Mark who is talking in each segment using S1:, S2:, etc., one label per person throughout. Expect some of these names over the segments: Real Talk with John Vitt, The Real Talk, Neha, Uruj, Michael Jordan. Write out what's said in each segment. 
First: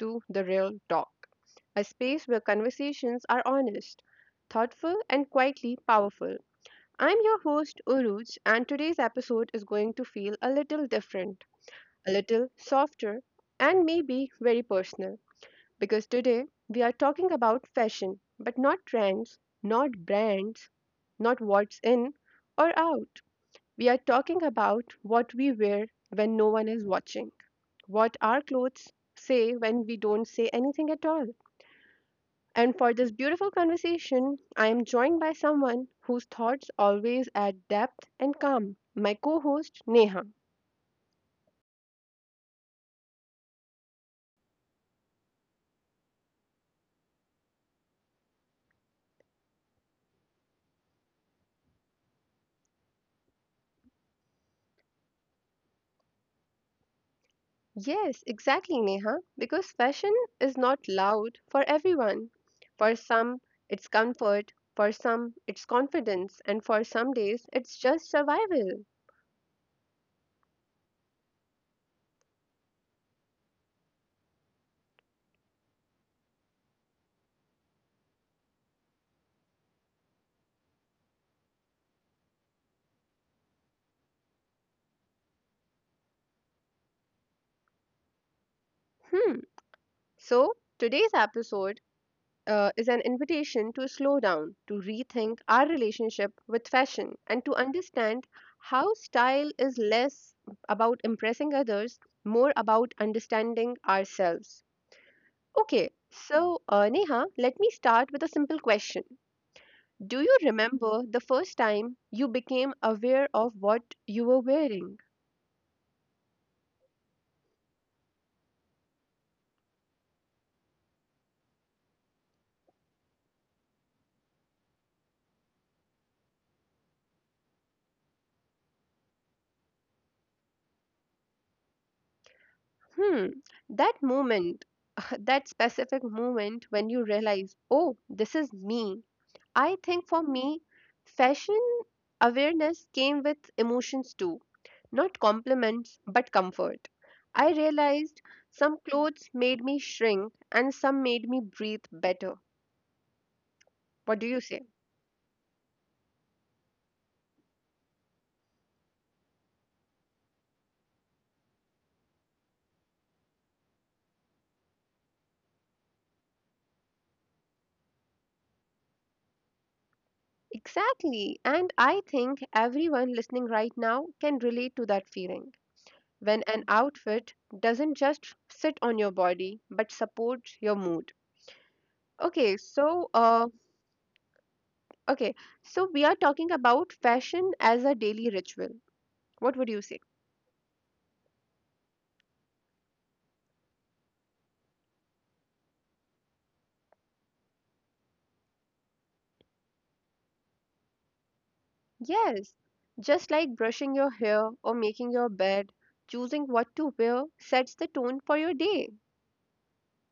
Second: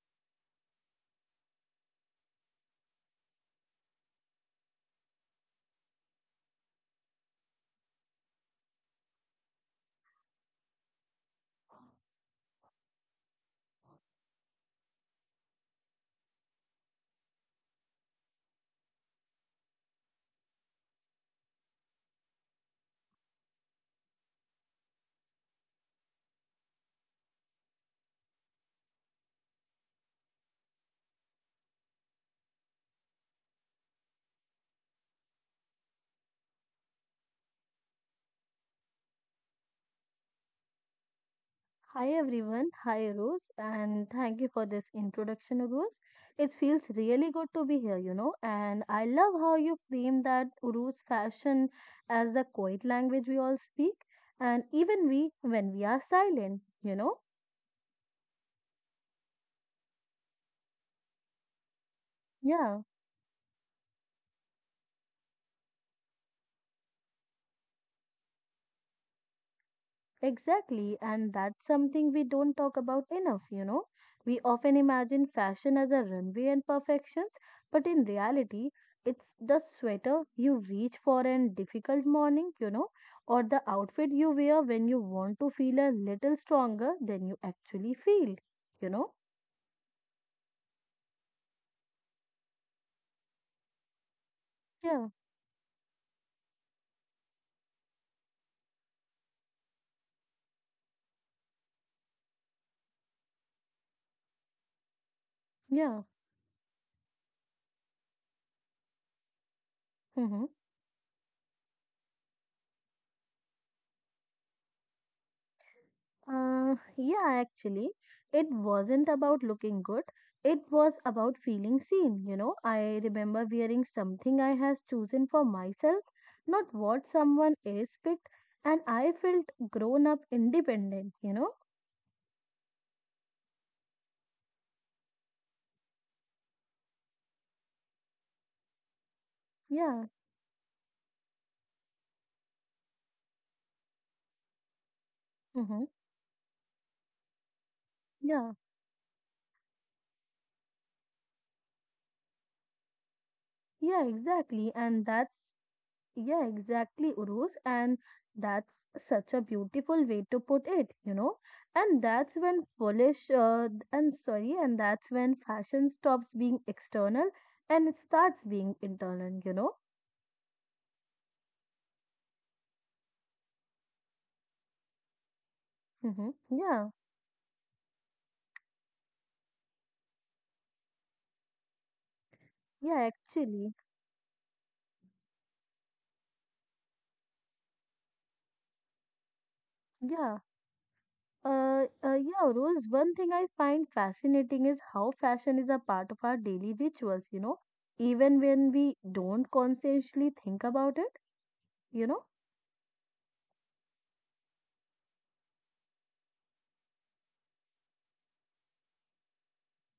S1: to The Real Talk, a space where conversations are honest, thoughtful, and quietly powerful. I'm your host, Uruj, and today's episode is going to feel a little different, a little softer, and maybe very personal because today we are talking about fashion, but not trends, not brands, not what's in or out. We are talking about what we wear when no one is watching, what our clothes say when we don't say anything at all. And for this beautiful conversation, I am joined by someone whose thoughts always add depth and calm, my co host, Neha.
S2: Hi everyone, hi Rose, and thank you for this introduction, Rose. It feels really good to be here, and I love how you frame that Rose fashion as the quiet language we all speak, and even we when we are silent, you know.
S1: Yes, exactly, Neha, because fashion is not loud for everyone.
S2: Yeah.
S1: For some, it's comfort, for some, it's confidence, and for some days, it's just survival.
S2: Exactly, and that's something we don't talk about enough, you know. We often imagine fashion as a runway and perfections, but in reality, it's the sweater you reach for in difficult morning, or the outfit you wear when you want to feel a little stronger than you actually feel, you know.
S1: Hmm. So, today's episode is an invitation to slow down, to
S2: Yeah,
S1: rethink our relationship with fashion, and to understand how style is less about impressing others, more about understanding ourselves. Okay,
S2: yeah.
S1: so Neha, let me start with a simple question. Do you
S2: hmm
S1: remember the first time you became aware of what you were wearing?
S2: Yeah, actually, it wasn't about looking good. It was about feeling seen, you know. I remember wearing something I has chosen for myself, not what someone else picked, and I felt grown up independent, you know.
S1: Hmm, that moment, that specific moment when you realize, oh, this is me. I think for
S2: Yeah.
S1: me, fashion awareness came with emotions too, not compliments,
S2: Mm-hmm.
S1: but comfort. I realized
S2: Yeah.
S1: some clothes made me shrink and some made me breathe better. What
S2: Yeah,
S1: do you say?
S2: exactly. And that's yeah, exactly, Urus. And that's such a beautiful way to put it, you know. And that's when fashion stops being external and it starts being internal, you know.
S1: Exactly. And I think everyone listening right now can relate to that feeling,
S2: Mm-hmm.
S1: when an
S2: Yeah,
S1: outfit doesn't just sit on your body but supports your mood. Okay, so
S2: yeah,
S1: uh,
S2: actually,
S1: okay, so we are talking about fashion as a daily ritual. What would you say?
S2: yeah. Yeah, Urus, one thing I find fascinating is how fashion is a part of our daily rituals, you know, even when we don't consciously think about it, you know.
S1: Yes, just like brushing your hair or making your bed, choosing what to wear sets the tone for your day,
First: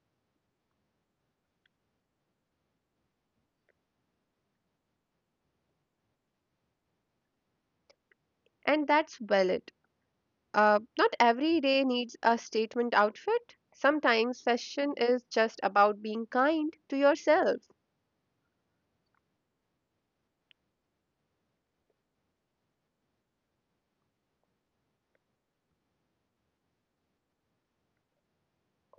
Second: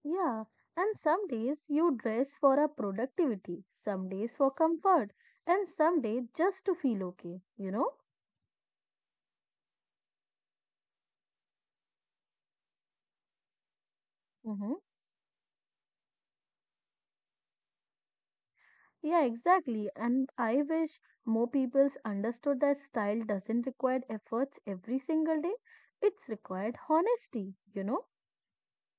S2: Yeah, and some days you dress for a productivity, some days for comfort, and some day just to feel okay, you know?
S1: and that's valid. Not every day needs a statement outfit. Sometimes
S2: Mm-hmm.
S1: fashion is just about being kind to yourself.
S2: Yeah, exactly. And I wish more peoples understood that style doesn't require efforts every single day. It's required honesty, you know?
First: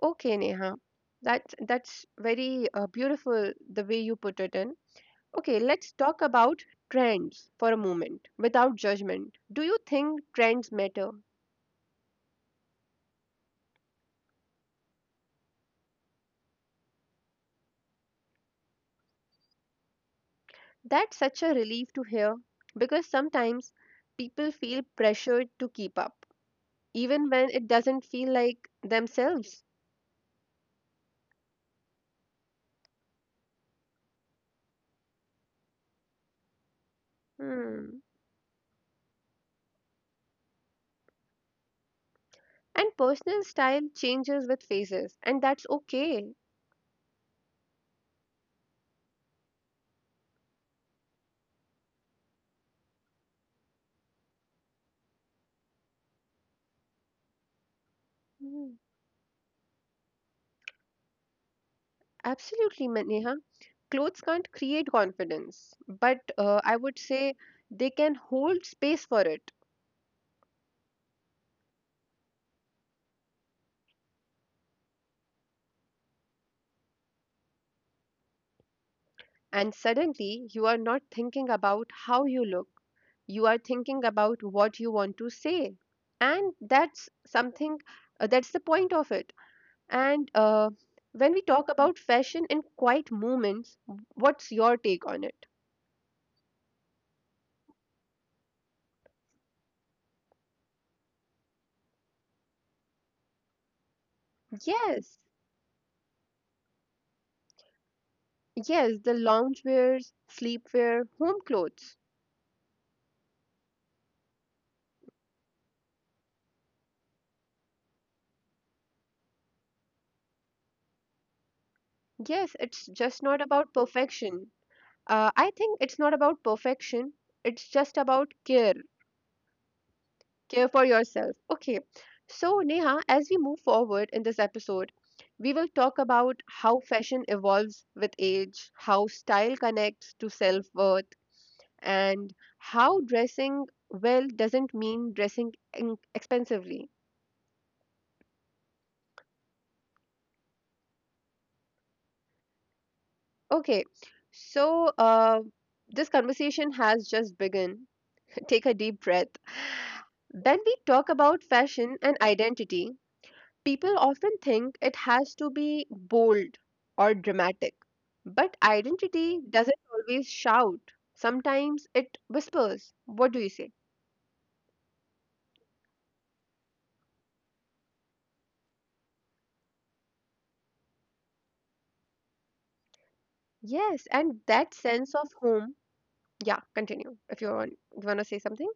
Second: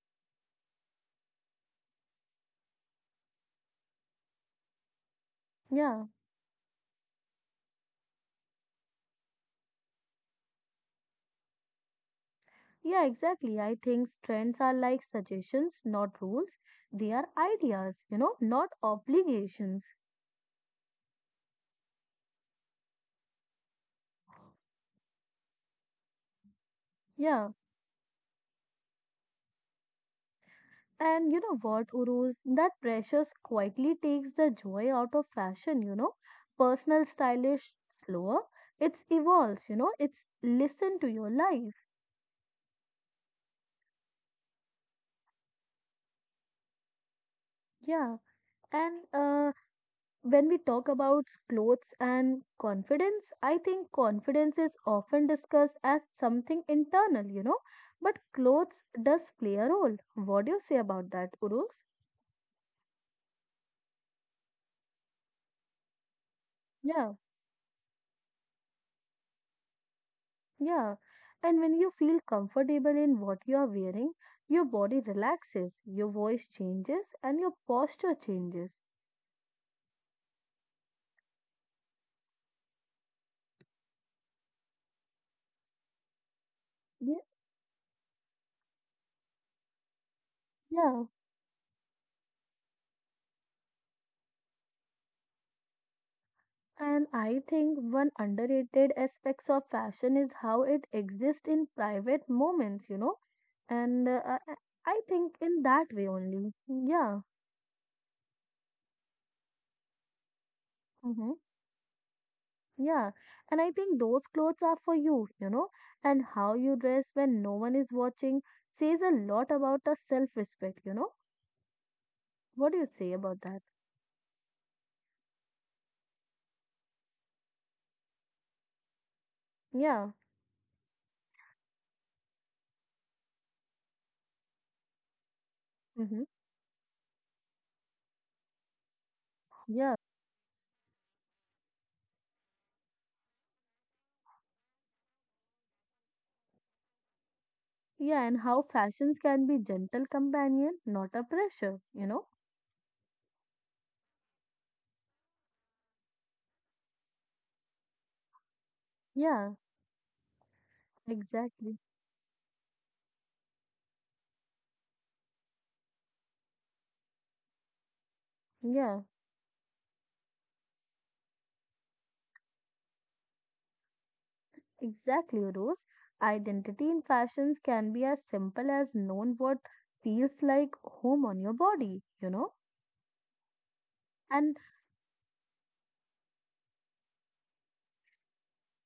S1: Okay, Neha. That's very beautiful the way you put it in. Okay, let's
S2: Yeah.
S1: talk about trends for a moment without judgment. Do you think trends matter?
S2: Yeah, exactly. I think trends are like suggestions, not rules. They are ideas, you know, not obligations.
S1: That's such a relief to hear because sometimes people feel pressured to keep up even when
S2: Yeah.
S1: it doesn't feel like themselves.
S2: And you know what, Uruz? That pressure quietly takes the joy out of fashion, you know. Personal stylish
S1: Hmm.
S2: slower. It's evolves, you know, it's listen to your life.
S1: And personal style changes with phases and that's okay.
S2: Yeah. And When we talk about clothes and confidence, I think confidence is often discussed as something internal, you know. But
S1: Hmm.
S2: clothes does play a role. What do you say about that, Uruz?
S1: Absolutely, Neha. Clothes can't create confidence, but I would
S2: Yeah.
S1: say they can hold space for it.
S2: Yeah, and when you feel comfortable in what you are wearing, your body relaxes, your voice changes, and your posture changes.
S1: And suddenly, you are not thinking about how you look, you are thinking about what you want to say. And that's
S2: Ye-
S1: something, that's the point of it. And
S2: Yeah,
S1: When we talk about fashion in quiet moments, what's your take on it?
S2: and I think one underrated aspects of fashion is how it exists in private moments, you know, and uh, I I- I
S1: Yes,
S2: think in that way only. Yeah,
S1: yes, the loungewears, sleepwear,
S2: hmm
S1: home clothes.
S2: yeah, and I think those clothes are for you, you know, and how you dress when no one is watching says a lot about a self-respect, you know.
S1: Yes,
S2: What
S1: it's
S2: do you
S1: just
S2: say
S1: not
S2: about that?
S1: about perfection. I think it's not about perfection. It's just about care,
S2: Yeah,
S1: care for yourself. Okay. So, Neha, as we move forward in this episode, we will talk
S2: hmm
S1: about how fashion evolves with age, how style
S2: yeah,
S1: connects to self worth, and how dressing well doesn't mean dressing in- expensively.
S2: yeah, and how fashions can be gentle companion, not a pressure, you know?
S1: Okay. So, this conversation has just begun, take a deep breath.
S2: Yeah,
S1: When we talk about
S2: exactly.
S1: fashion and identity, people often think it has to be bold or dramatic. But
S2: Yeah,
S1: identity doesn't always shout, sometimes it whispers. What do you say?
S2: exactly, Rose. Identity in fashions can be as simple as known what feels like home on your body, you know?
S1: Yes, and
S2: And
S1: that sense of home. Yeah, continue if you want, you want to say something.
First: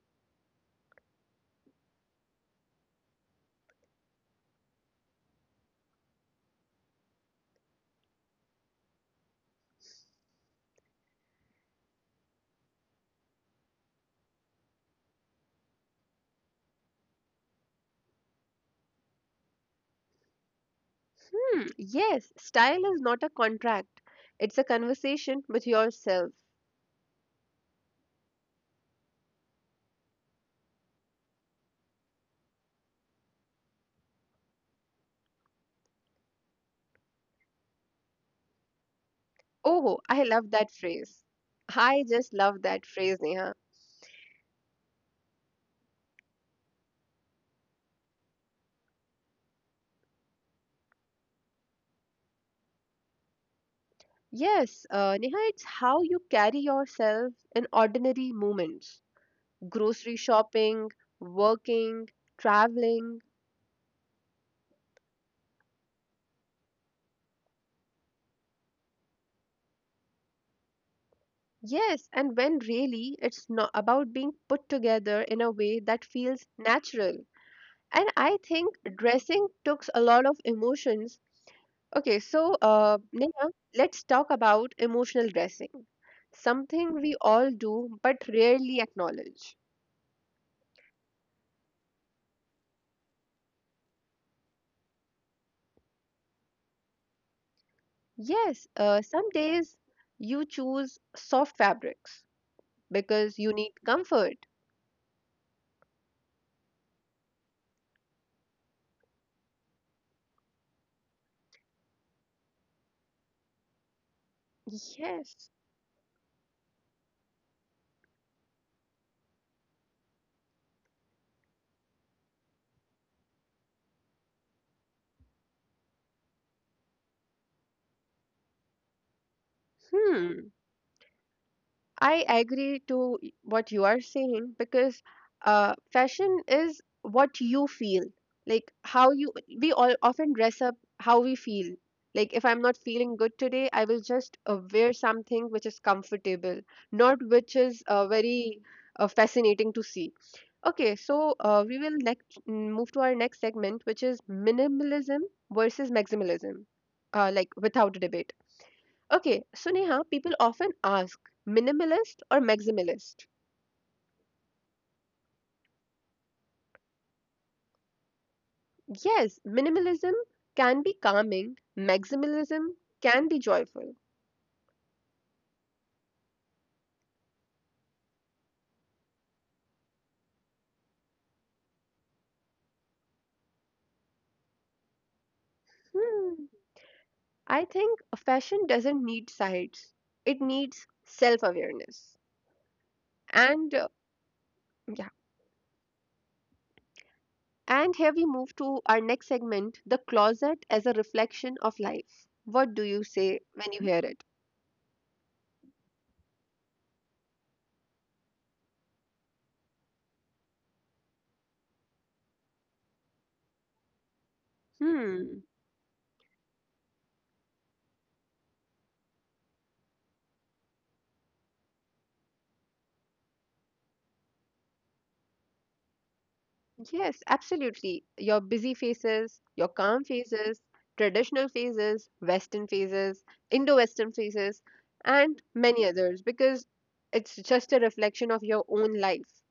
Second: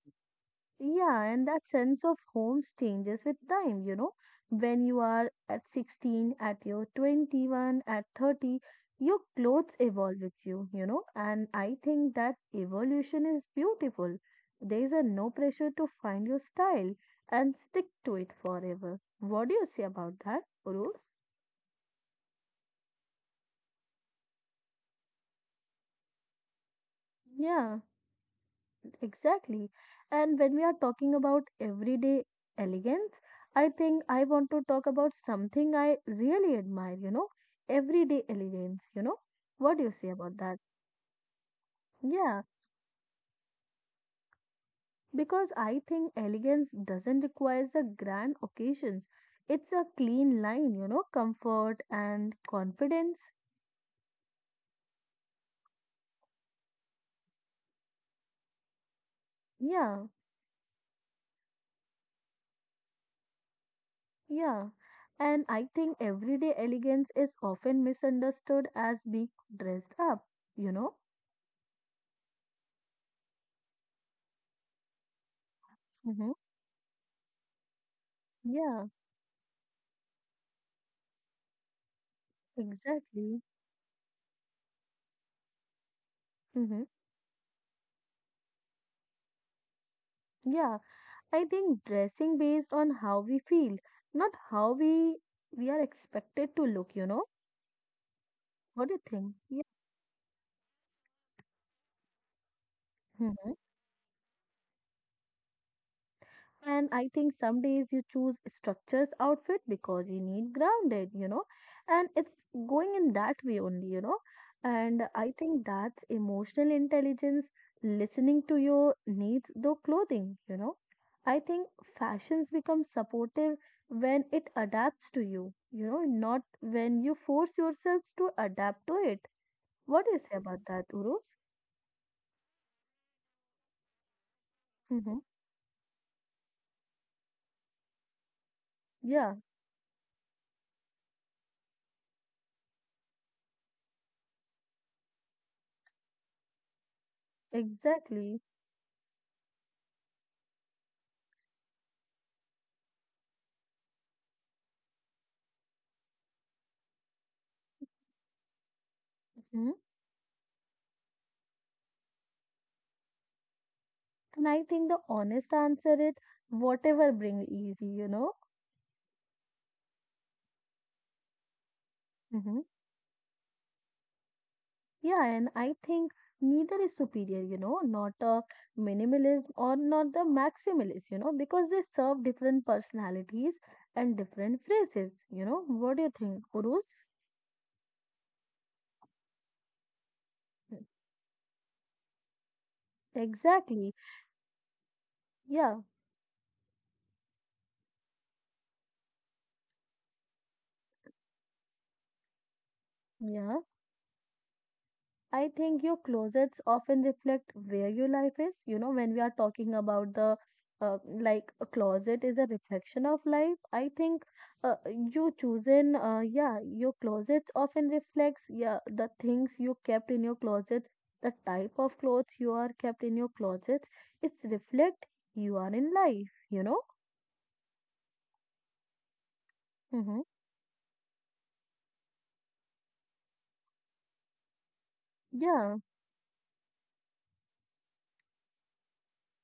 S2: yeah, and that sense of homes changes with time, you know. When you are at 16, at your 21, at 30, your clothes evolve with you, you know. And I think that evolution is beautiful. There is a no pressure to find your style and stick to it forever. What do you say about that, Rose?
S1: Hmm, yes, style is not a contract, it's a conversation with yourself.
S2: Yeah. Exactly. And when we are talking about everyday elegance, I think I want to talk about something I really admire, you know, everyday elegance, you know. What do you
S1: Oh,
S2: say
S1: I
S2: about
S1: love
S2: that?
S1: that phrase. I just
S2: Yeah,
S1: love that phrase, Neha.
S2: because I think elegance doesn't require the grand occasions. It's a clean line, you know, comfort and confidence.
S1: Yes, Neha, it's how you carry yourself in ordinary moments.
S2: Yeah,
S1: Grocery shopping, working, traveling.
S2: yeah. And I think everyday elegance is often misunderstood as being dressed up, you know.
S1: Yes, and when really it's not about being put together in a way that
S2: Mm-hmm.
S1: feels natural. And I think
S2: Yeah.
S1: dressing takes a lot of emotions. Okay, so
S2: Exactly.
S1: Neha, let's talk about emotional dressing,
S2: Hmm.
S1: something we all do but rarely acknowledge.
S2: Yeah, I think dressing based on how we feel, not how we are expected to look, you know?
S1: Yes,
S2: What do you
S1: some
S2: think? Yeah.
S1: days you choose soft fabrics because you
S2: Mhm.
S1: need comfort.
S2: And I think some days you choose structures outfit because you need grounded, you know, and it's going in that way only, you know. And I
S1: Yes.
S2: think that's emotional intelligence, listening to your needs though clothing, you know. I think fashions become supportive when it adapts to you, you know, not when you force yourselves to adapt to it. What do you say
S1: Hmm.
S2: about that, Urus?
S1: I agree to what you are saying because
S2: Mm-hmm.
S1: fashion is what you feel, like how you.
S2: Yeah,
S1: We all often dress up how we feel. Like if I'm not feeling good today, I will just wear something which is comfortable, not which is
S2: exactly.
S1: very fascinating to see. Okay, so we will next move to our next segment, which is minimalism versus maximalism, like without debate. Okay, so
S2: Mm-hmm.
S1: Neha, people often ask minimalist or maximalist.
S2: And I think the honest answer is whatever brings easy, you know.
S1: Yes, minimalism can be calming,
S2: Hmm.
S1: maximalism can be joyful.
S2: Yeah, and I think neither is superior, you know, not a minimalist or not the maximalist, you know, because they serve different personalities and different phrases, you know. What do you
S1: Hmm,
S2: think, Urus?
S1: I think fashion doesn't need sides, it needs self awareness. And uh,
S2: Exactly.
S1: yeah,
S2: Yeah,
S1: and here we move to our next segment, the closet as a reflection of life. What do you say
S2: yeah.
S1: when you hear it?
S2: I think your closets often reflect where your life is. You know, when we are talking about the like a closet is a reflection of life, I think
S1: Hmm.
S2: yeah, your closets often reflects, yeah, the things you kept in your closets, the type of clothes you are kept in your closets. It's reflect you are in life, you know?
S1: Yes, absolutely. Your busy phases, your calm
S2: Mm-hmm.
S1: phases, traditional phases, Western phases, Indo Western phases, and many
S2: Yeah,
S1: others because it's just a reflection of your own life.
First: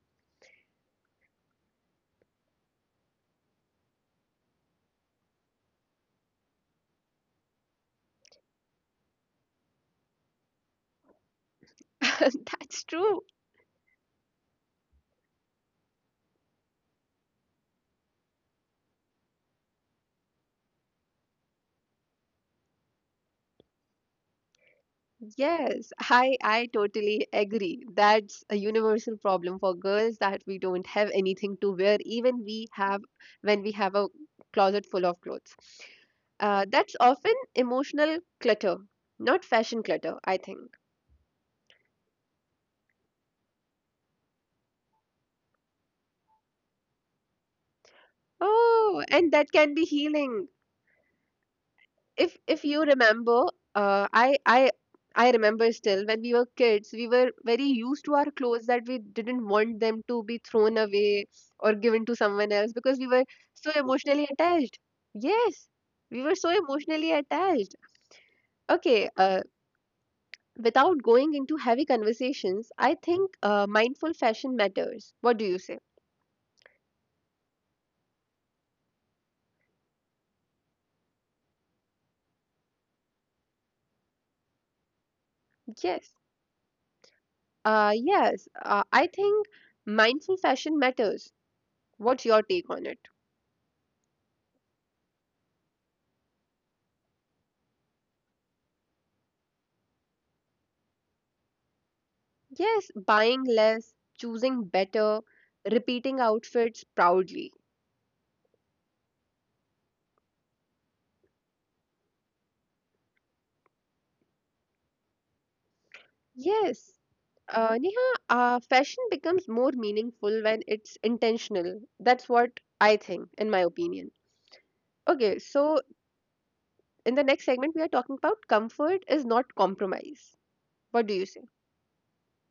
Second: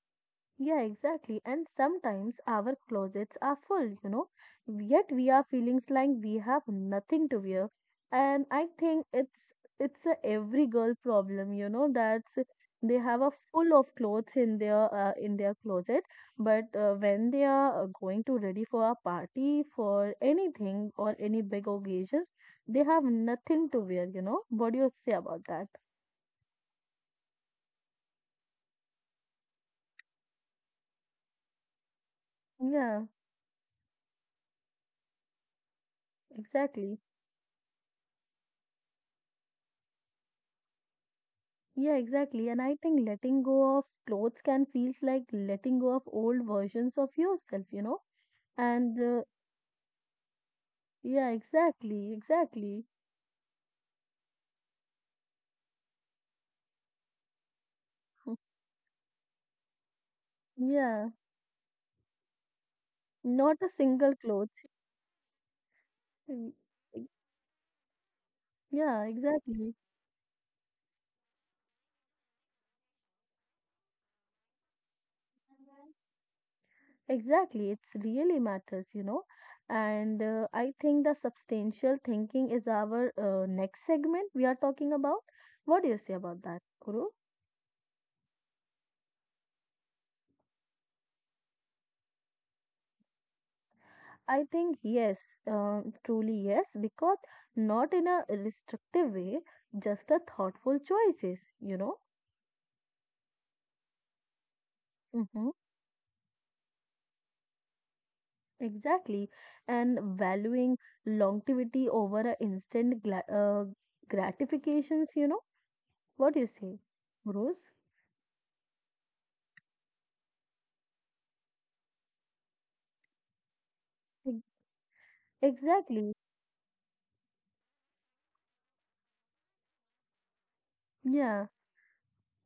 S2: Yeah, exactly. And sometimes our closets are full, you know, yet we are feelings like we have nothing to wear. And I think it's a every girl problem, you know, that's
S1: That's
S2: they
S1: true.
S2: have a full of clothes in their in their closet, but when they are going to ready for a party for anything or any big occasions, they have nothing to wear, you know. What do you say about that?
S1: Yes, I totally agree. That's a universal problem for girls that we don't have anything to wear, even we have
S2: Yeah,
S1: when we have a closet full of clothes. That's
S2: exactly.
S1: often emotional clutter, not fashion clutter, I think.
S2: Yeah, exactly. And I think letting go of clothes can feels like letting go of old versions of yourself, you know? And
S1: Oh, and that can be healing.
S2: Yeah, exactly,
S1: If you
S2: exactly.
S1: remember, uh, I I I remember still when we were kids, we were very used to our
S2: Mm.
S1: clothes that we didn't want them to be thrown
S2: Yeah,
S1: away or given to someone else because we were
S2: not
S1: so
S2: a single
S1: emotionally
S2: clothes.
S1: attached. Yes, we were so
S2: Mm.
S1: emotionally attached. Okay,
S2: Yeah, exactly.
S1: without going into heavy conversations, I think mindful fashion matters. What do you say?
S2: Exactly, it's really matters, you know. And I think the substantial thinking is our next segment we are talking about. What do
S1: Yes.
S2: you say about that, Guru?
S1: Yes, I think mindful fashion matters. What's your take on it?
S2: I think yes, uh, truly yes, because not in a restrictive way, just a thoughtful choices, you know.
S1: Yes, buying less, choosing better,
S2: Hmm.
S1: repeating outfits proudly.
S2: Exactly, and valuing longevity over a instant gla gratifications, you know. What do you say,
S1: Yes,
S2: Rose?
S1: Neha, fashion becomes more meaningful when it's intentional. That's what I think, in my opinion.
S2: Ex-
S1: Okay, so
S2: Exactly.
S1: in the next segment, we are talking about comfort is not compromise. What do you say?
S2: Yeah,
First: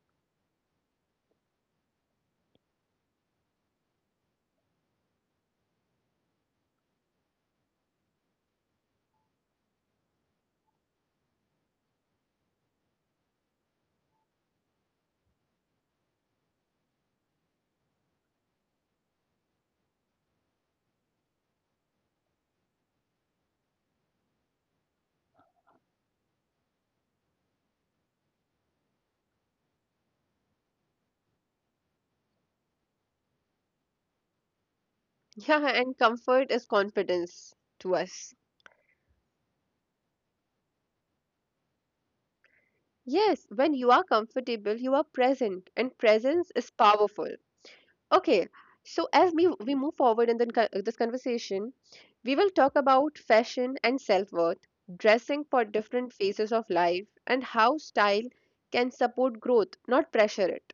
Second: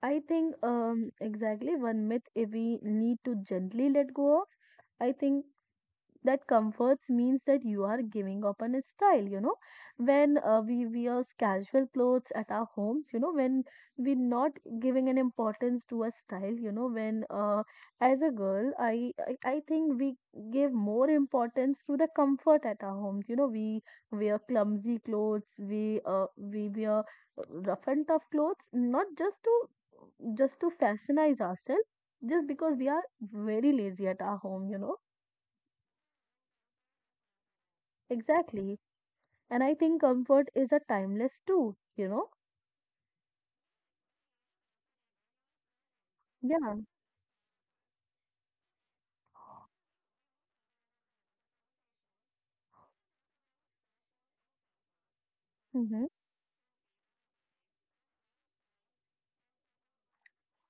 S2: I think exactly one myth if we need to gently let go of, I think that comforts means that you are giving up on a style, you know, when we wear casual clothes at our homes, you know, when we're not giving an importance to a style, you know, when as a girl, I think we give more importance to the comfort at our homes, you know, we wear clumsy clothes, we wear rough and tough clothes, not just to fashionize ourselves, just because we are very lazy at our home, you know.
S1: Yeah, and comfort is confidence to us.
S2: Exactly. And I think comfort is a timeless too, you know?
S1: Yes, when you are comfortable, you are present, and presence is
S2: Yeah.
S1: powerful. Okay, so as we move forward in this conversation, we will talk about fashion and self worth, dressing for different
S2: Mm-hmm.
S1: phases of life, and how style can support growth, not pressure it.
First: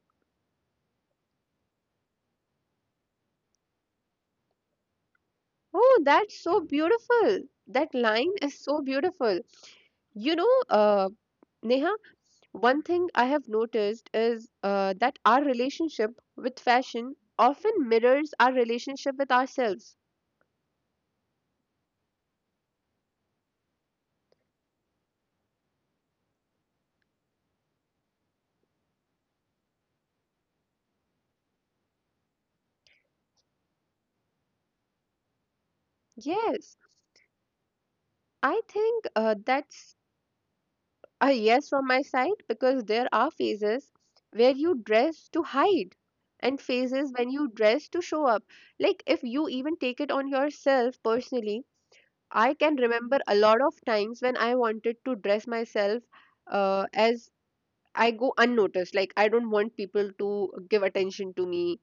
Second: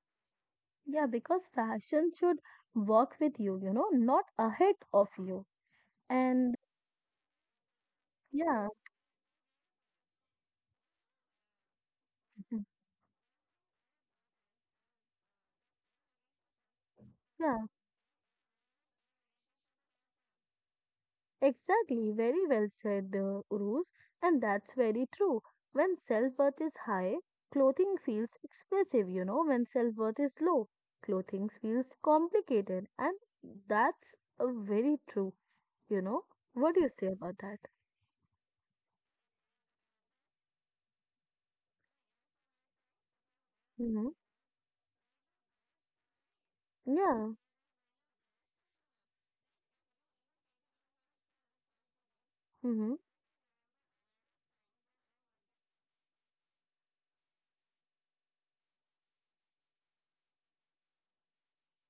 S2: Yeah, because fashion should work with you, you know, not ahead of you.
S1: Oh, that's
S2: And
S1: so beautiful. That line is
S2: yeah,
S1: so beautiful. You know, Neha,
S2: mhm,
S1: one thing I have noticed is that our relationship with fashion
S2: yeah,
S1: often mirrors our relationship with ourselves.
S2: exactly. Very well said, Uruz. And that's very true. When self-worth is high, clothing feels expressive, you know. When self-worth is low, clothing feels complicated. And that's very true, you know. What
S1: Yes,
S2: do you say about that?
S1: I think that's a yes from my side because there are phases
S2: Mm-hmm.
S1: where you dress to hide and phases
S2: Yeah.
S1: when you dress to show up. Like if you even take it on yourself personally, I can
S2: Mm-hmm.
S1: remember a lot of times when I wanted to dress myself as I go unnoticed. Like I don't want people to give attention to me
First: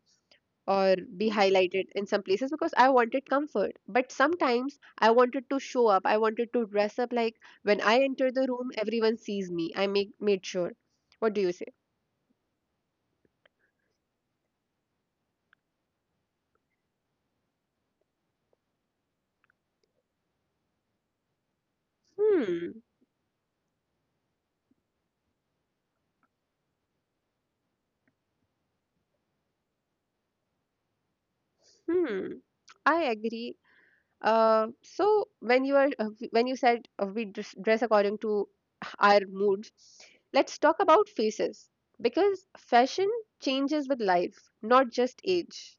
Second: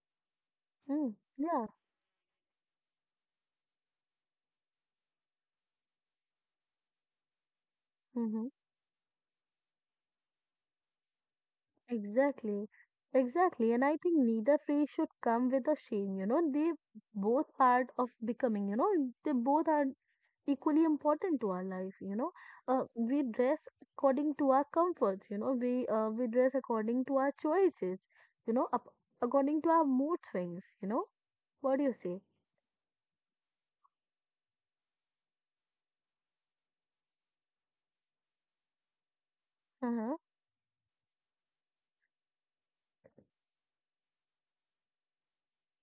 S1: or
S2: Mm,
S1: be
S2: yeah,
S1: highlighted in some places because I wanted comfort. But sometimes I wanted to show up. I wanted to dress up like when I enter
S2: hmm
S1: the room, everyone sees me. I make made sure. What do you say?
S2: Exactly. Exactly. And I think neither phase should come with a shame, you know. They both part of becoming, you know, they both are equally important to our life, you know.
S1: Hmm.
S2: We dress according to our comforts, you know, we dress according to our choices, you know, up according to our mood swings, you know. What do you say?
S1: Hmm. I agree. So when you are when you said dress according to our moods,
S2: Uh-huh.
S1: let's talk about faces because fashion changes with life, not just age.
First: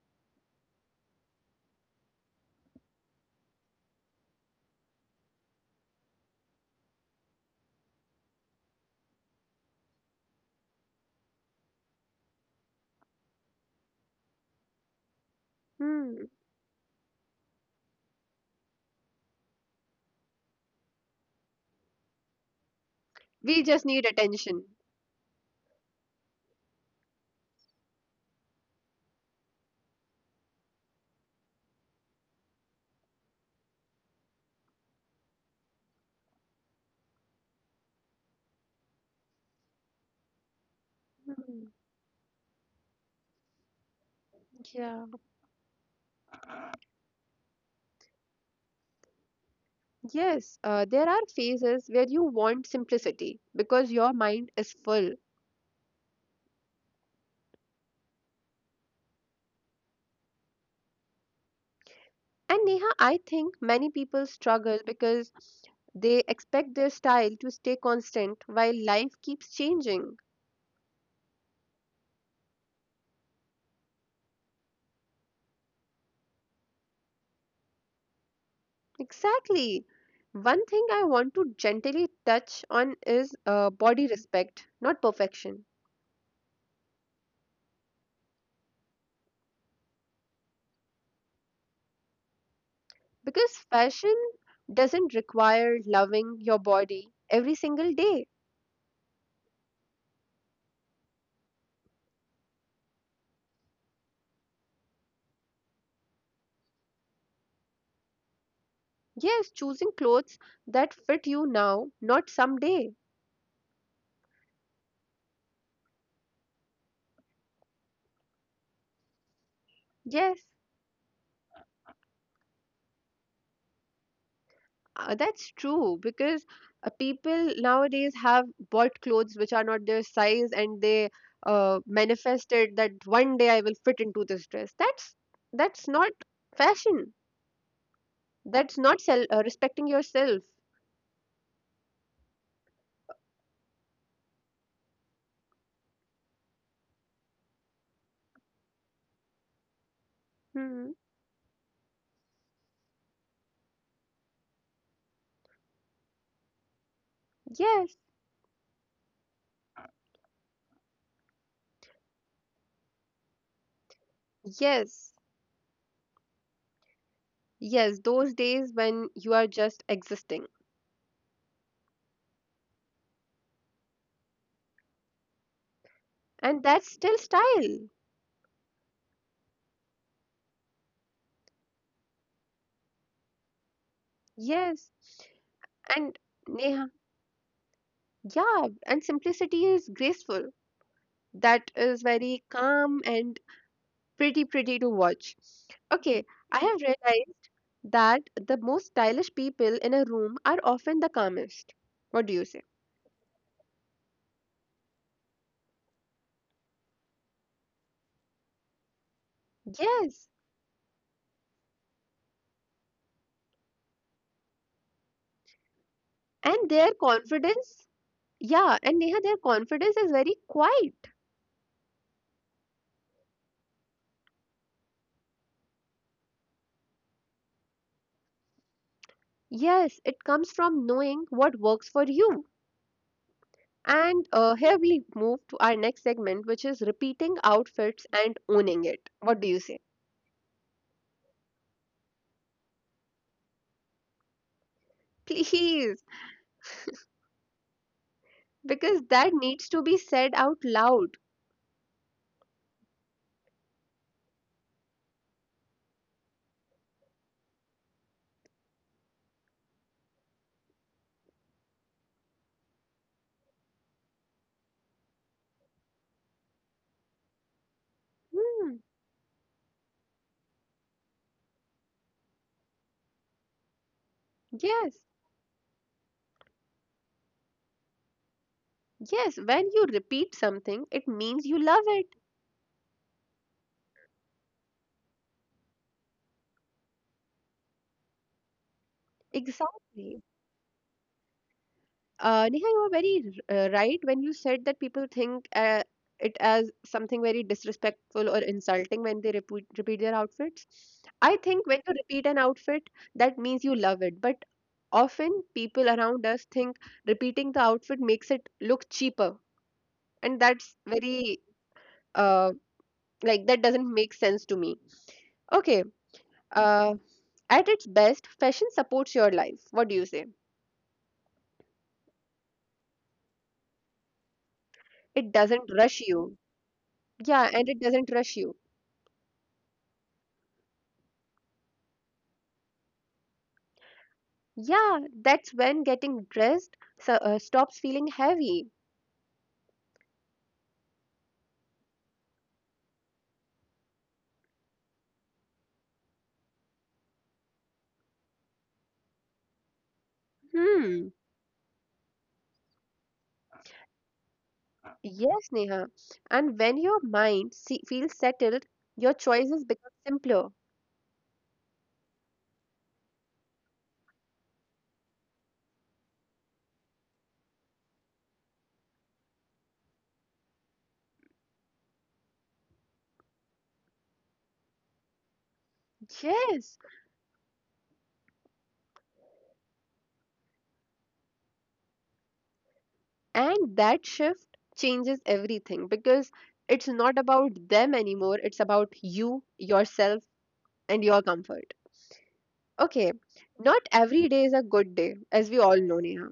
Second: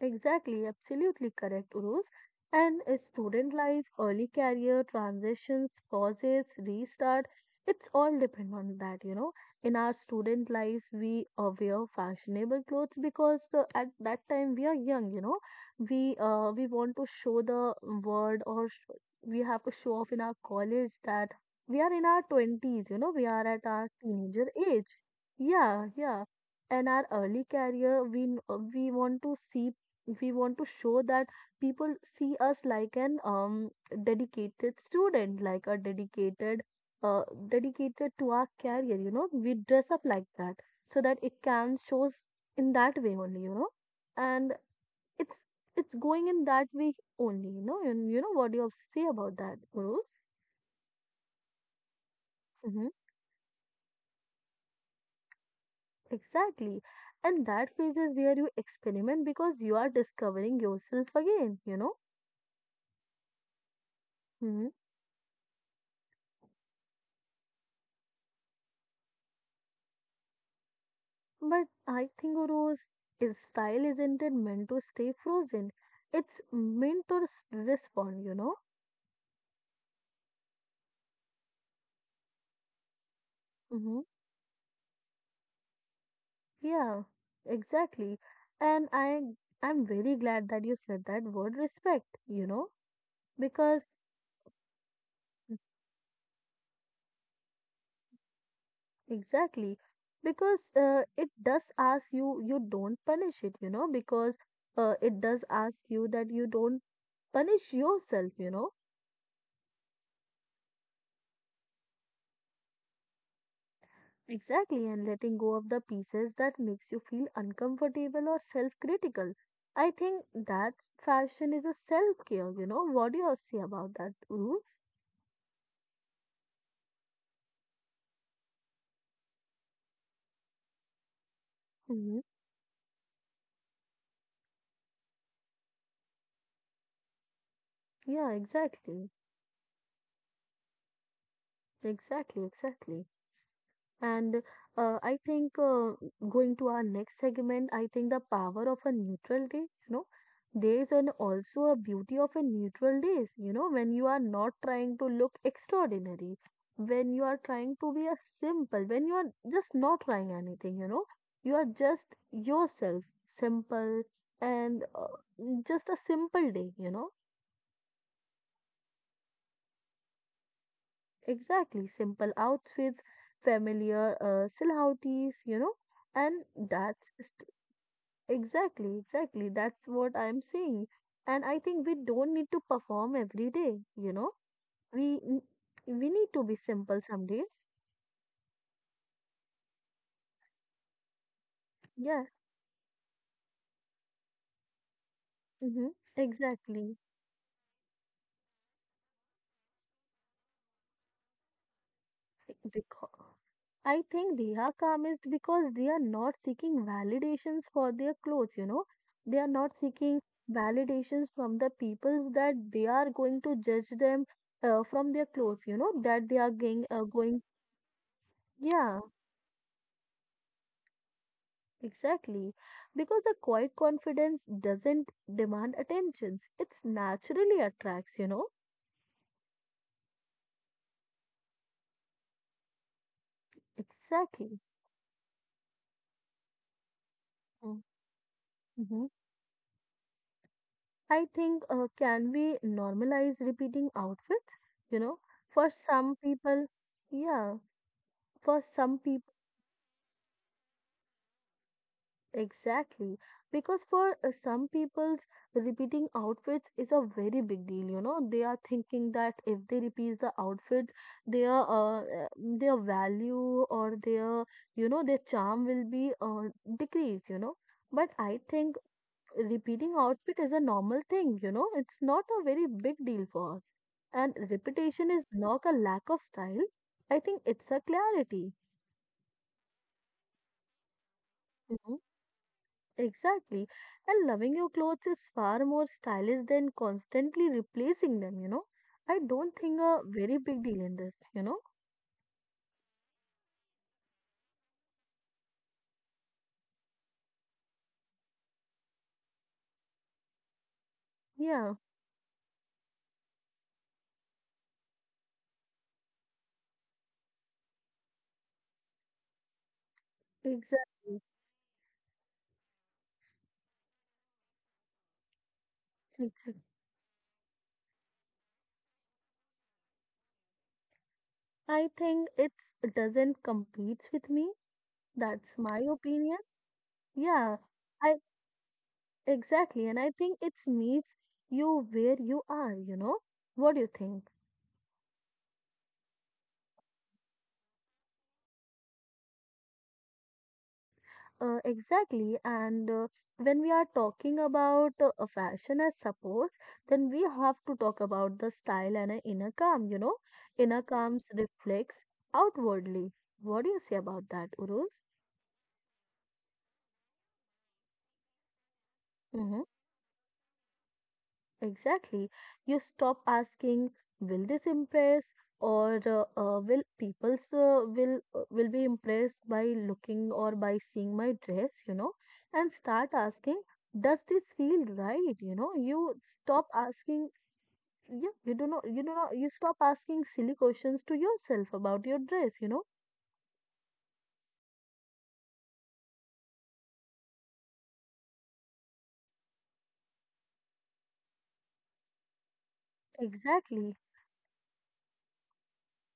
S2: Exactly, absolutely correct, Uruz. And Student life, early career, transitions, pauses, restart, it's all depend on that, you know. In our student lives, we wear fashionable clothes because at that time we are young, you know.
S1: Hmm.
S2: We want to show the world or we have to show off in our college that we are in our 20s, you know, we are
S1: We
S2: at
S1: just
S2: our
S1: need
S2: teenager
S1: attention.
S2: age. Yeah, and our early career we want to see if we want to show that people see us like an dedicated student, like a dedicated uh dedicated to our career, you know, we dress up like that so that it
S1: Hmm.
S2: can shows in that way only, you know. And
S1: Yeah.
S2: it's it's going in that way only, you know. And you know what do you have to say about that, Guru's?
S1: Yes, there are phases where you want
S2: Hmm.
S1: simplicity because your mind is full.
S2: Exactly, and that phase is where you experiment because you are discovering yourself again, you know.
S1: And Neha, I think many people
S2: Hmm.
S1: struggle because they expect their style to stay constant while life keeps changing.
S2: But I think Rose is style isn't it meant to stay frozen. It's meant to respond, you know?
S1: Exactly. One thing I want to gently touch on is body
S2: Hmm.
S1: respect, not perfection.
S2: Yeah, exactly. And I'm very glad that you said that word respect, you know?
S1: Because
S2: Because
S1: fashion doesn't require loving your body every single day.
S2: exactly. Because it does ask you you don't punish it, you know, because it does ask you that you don't punish yourself, you know?
S1: Yes, choosing clothes that fit you now, not someday.
S2: Exactly, and letting go of the pieces that makes you feel uncomfortable or self-critical. I think
S1: Yes,
S2: that fashion is a self-care, you know. What do you say about that, Ruth?
S1: that's true because people nowadays have bought clothes which are not their size and they
S2: Hmm.
S1: manifested that one day I will fit into this dress. That's not fashion.
S2: Yeah,
S1: That's not
S2: exactly.
S1: self respecting yourself.
S2: Exactly, exactly. And I think going to our next segment, I think the power of a neutral day,
S1: Hmm.
S2: there is an also a beauty of a neutral days, when you are not trying to look extraordinary, when you are trying
S1: Yes,
S2: to be a simple, when you are just not trying anything, you are just yourself, simple and
S1: yes,
S2: just a simple day,
S1: yes. Those days when you are just existing,
S2: exactly simple outfits, familiar silhouettes, you know and
S1: and that's still
S2: that's
S1: style.
S2: Exactly, exactly. That's what I'm saying. And I think we don't need to perform every day.
S1: Yes,
S2: We n-
S1: and
S2: we need to be
S1: Neha,
S2: simple some days.
S1: yeah, and simplicity is graceful. That is very
S2: Yeah.
S1: calm and pretty pretty to watch.
S2: Mm-hmm.
S1: Okay, I have
S2: Exactly.
S1: realized that the most stylish people in a room are often the calmest. What do you say?
S2: Because I think they are calmest because they are not seeking validations for their clothes. They are not
S1: Yes,
S2: seeking validations from the people that they are going to judge them from their clothes, that
S1: and
S2: they are
S1: their
S2: going,
S1: confidence, yeah, and Neha,
S2: yeah.
S1: their confidence is very quiet.
S2: Exactly, because a quiet confidence doesn't demand attentions. It's naturally attracts.
S1: Yes, it comes from knowing what works for you. And Here
S2: Exactly.
S1: we move to our next segment, which is repeating outfits
S2: Mm,
S1: and owning it.
S2: mhm.
S1: What do you say?
S2: I think can we normalize repeating outfits? You know, for
S1: Please,
S2: some people, yeah, for
S1: because
S2: some
S1: that
S2: people.
S1: needs to be said out loud.
S2: Exactly, because for some people's repeating outfits is a very big deal. You know, they are thinking that if they repeat the outfits, their uh, uh, their value or their you know their charm will be decreased. You know, but I
S1: Hmm,
S2: think repeating outfit is a normal thing. You know, it's not a very big deal for us. And
S1: yes.
S2: repetition is not a lack of style. I think it's a clarity.
S1: Yes, when you repeat something, it means you love it.
S2: Exactly. And loving your clothes is far more stylish than constantly replacing them. I don't think a
S1: Exactly.
S2: very big deal in this.
S1: Neha, you are very right when you said that people think it as something very disrespectful or insulting when they repeat their outfits. I think when you
S2: Yeah,
S1: repeat an outfit, that means you love it. But often people around us think repeating the outfit makes it look cheaper. And that's
S2: exactly.
S1: very, uh, like, that doesn't make sense to me. Okay.
S2: Exactly.
S1: uh, At its best, fashion supports your life. What do you say?
S2: I think it's doesn't competes with me.
S1: It doesn't
S2: That's my
S1: rush you.
S2: opinion.
S1: Yeah, and
S2: Yeah,
S1: it doesn't
S2: I
S1: rush you.
S2: exactly. And I think it's meets you where you are, What do you think?
S1: Yeah, that's when getting dressed stops feeling heavy.
S2: Exactly. And when we are talking about a fashion as suppose, then we have to talk about the style and a inner calm. Inner
S1: Hmm.
S2: calms reflects outwardly. What do you say about that, Urus?
S1: Yes, Neha. And when your mind see, feels settled, your choices become simpler.
S2: Exactly. You stop asking, will this impress, or will people's will be impressed by looking or by seeing my dress, and start asking, does this feel right? You
S1: Yes.
S2: stop asking. Yeah, you do not. You do not. You stop asking silly questions to yourself about your dress.
S1: And that shift changes everything because it's not about them anymore. It's about you, yourself, and your comfort. Okay. Not
S2: Exactly.
S1: every day is a good day, as we all know, Neha.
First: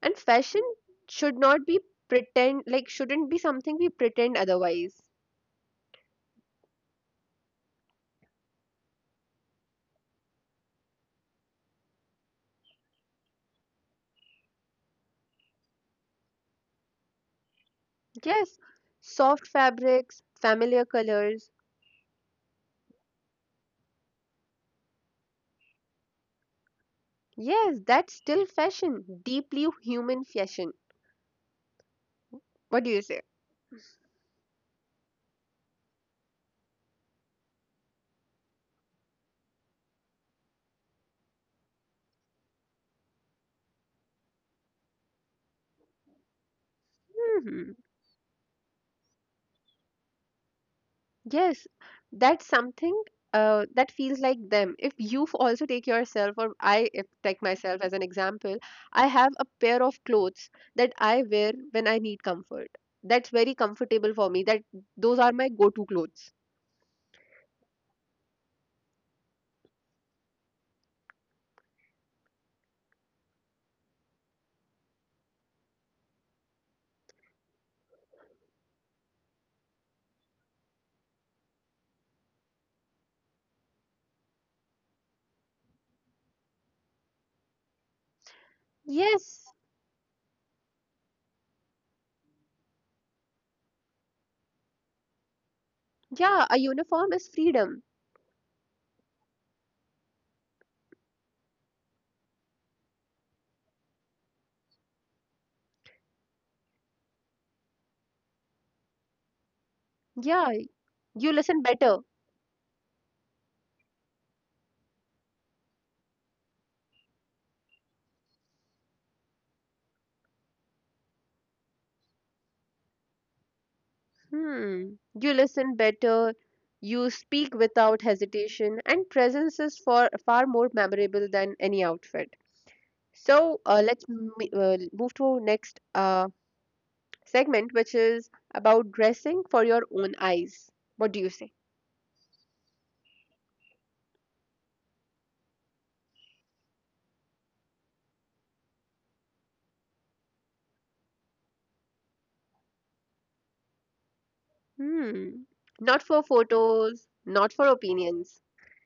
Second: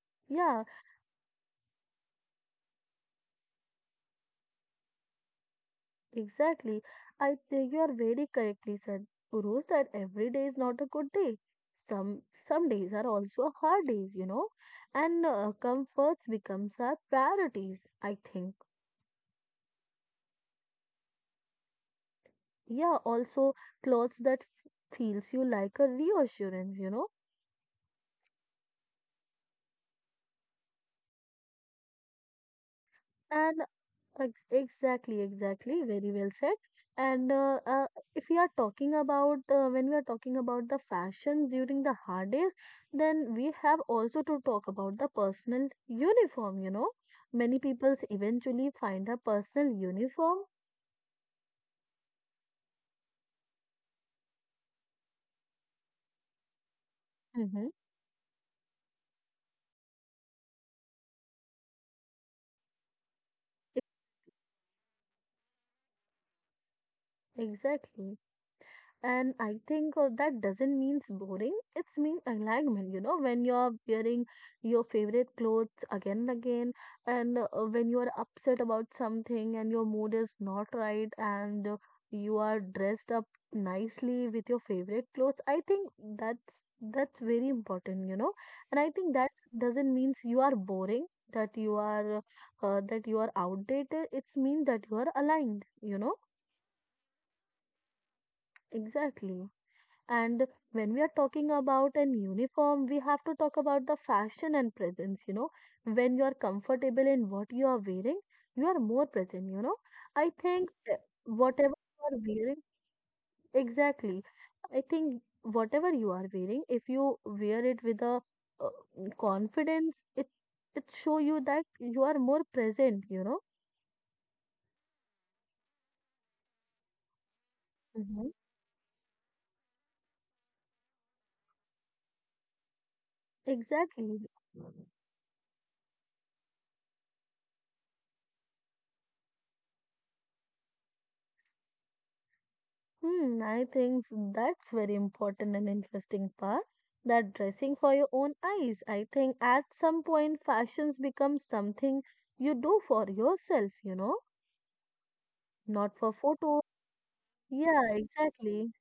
S1: And fashion
S2: Yeah,
S1: should not be pretend, like, shouldn't be something we pretend otherwise.
S2: exactly. I think you are very correctly said, Urus, that every day is not a good day. Some days are also hard days, and comforts becomes our priorities. I think,
S1: Yes, soft fabrics, familiar colors.
S2: yeah. Also, clothes that feels you like a reassurance, you know,
S1: Yes, that's still fashion, deeply human fashion. What do you say?
S2: and Exactly, exactly. Very well said. And if we are talking about when we are talking about the fashion during the hard days, then we have also to talk about the personal uniform. You know, many
S1: Hmm
S2: people eventually find a personal uniform.
S1: Yes, that's something that feels like them. If you also take yourself, or I if, take
S2: Mm-hmm.
S1: myself as an example, I have a pair of clothes that I wear when I need comfort. That's very comfortable for me. That Those are my go-to clothes.
S2: Exactly. And I think that doesn't mean boring. It's mean alignment, when you're wearing your favorite clothes again and again, and when you're upset about something and your mood is not right, and you are dressed up nicely with your favorite clothes. I think that's very important, And I think that
S1: Yes.
S2: doesn't means you are boring, that you are outdated. It's mean that you are aligned,
S1: Yeah, a uniform is freedom.
S2: Exactly. And when we are talking about an uniform, we have to talk about the fashion and presence, When you are comfortable in what you are wearing, you are more present, I
S1: Yeah,
S2: think
S1: you listen
S2: whatever
S1: better.
S2: you are wearing, exactly. I think whatever you are wearing, if you wear it with a uh, confidence, it show you that you are more present,
S1: Hmm. You listen better. You speak without
S2: Hmm.
S1: hesitation, and presence is for far more memorable than any outfit. So uh, let's m-
S2: Exactly.
S1: uh, move to next segment, which is about dressing for your own eyes. What do you say?
S2: Hmm, I think that's very important and interesting part. That dressing for your own eyes. I think at some point fashions become something you do for yourself,
S1: Hmm. Not
S2: not for
S1: for
S2: photo.
S1: photos, not for
S2: Yeah,
S1: opinions.
S2: exactly.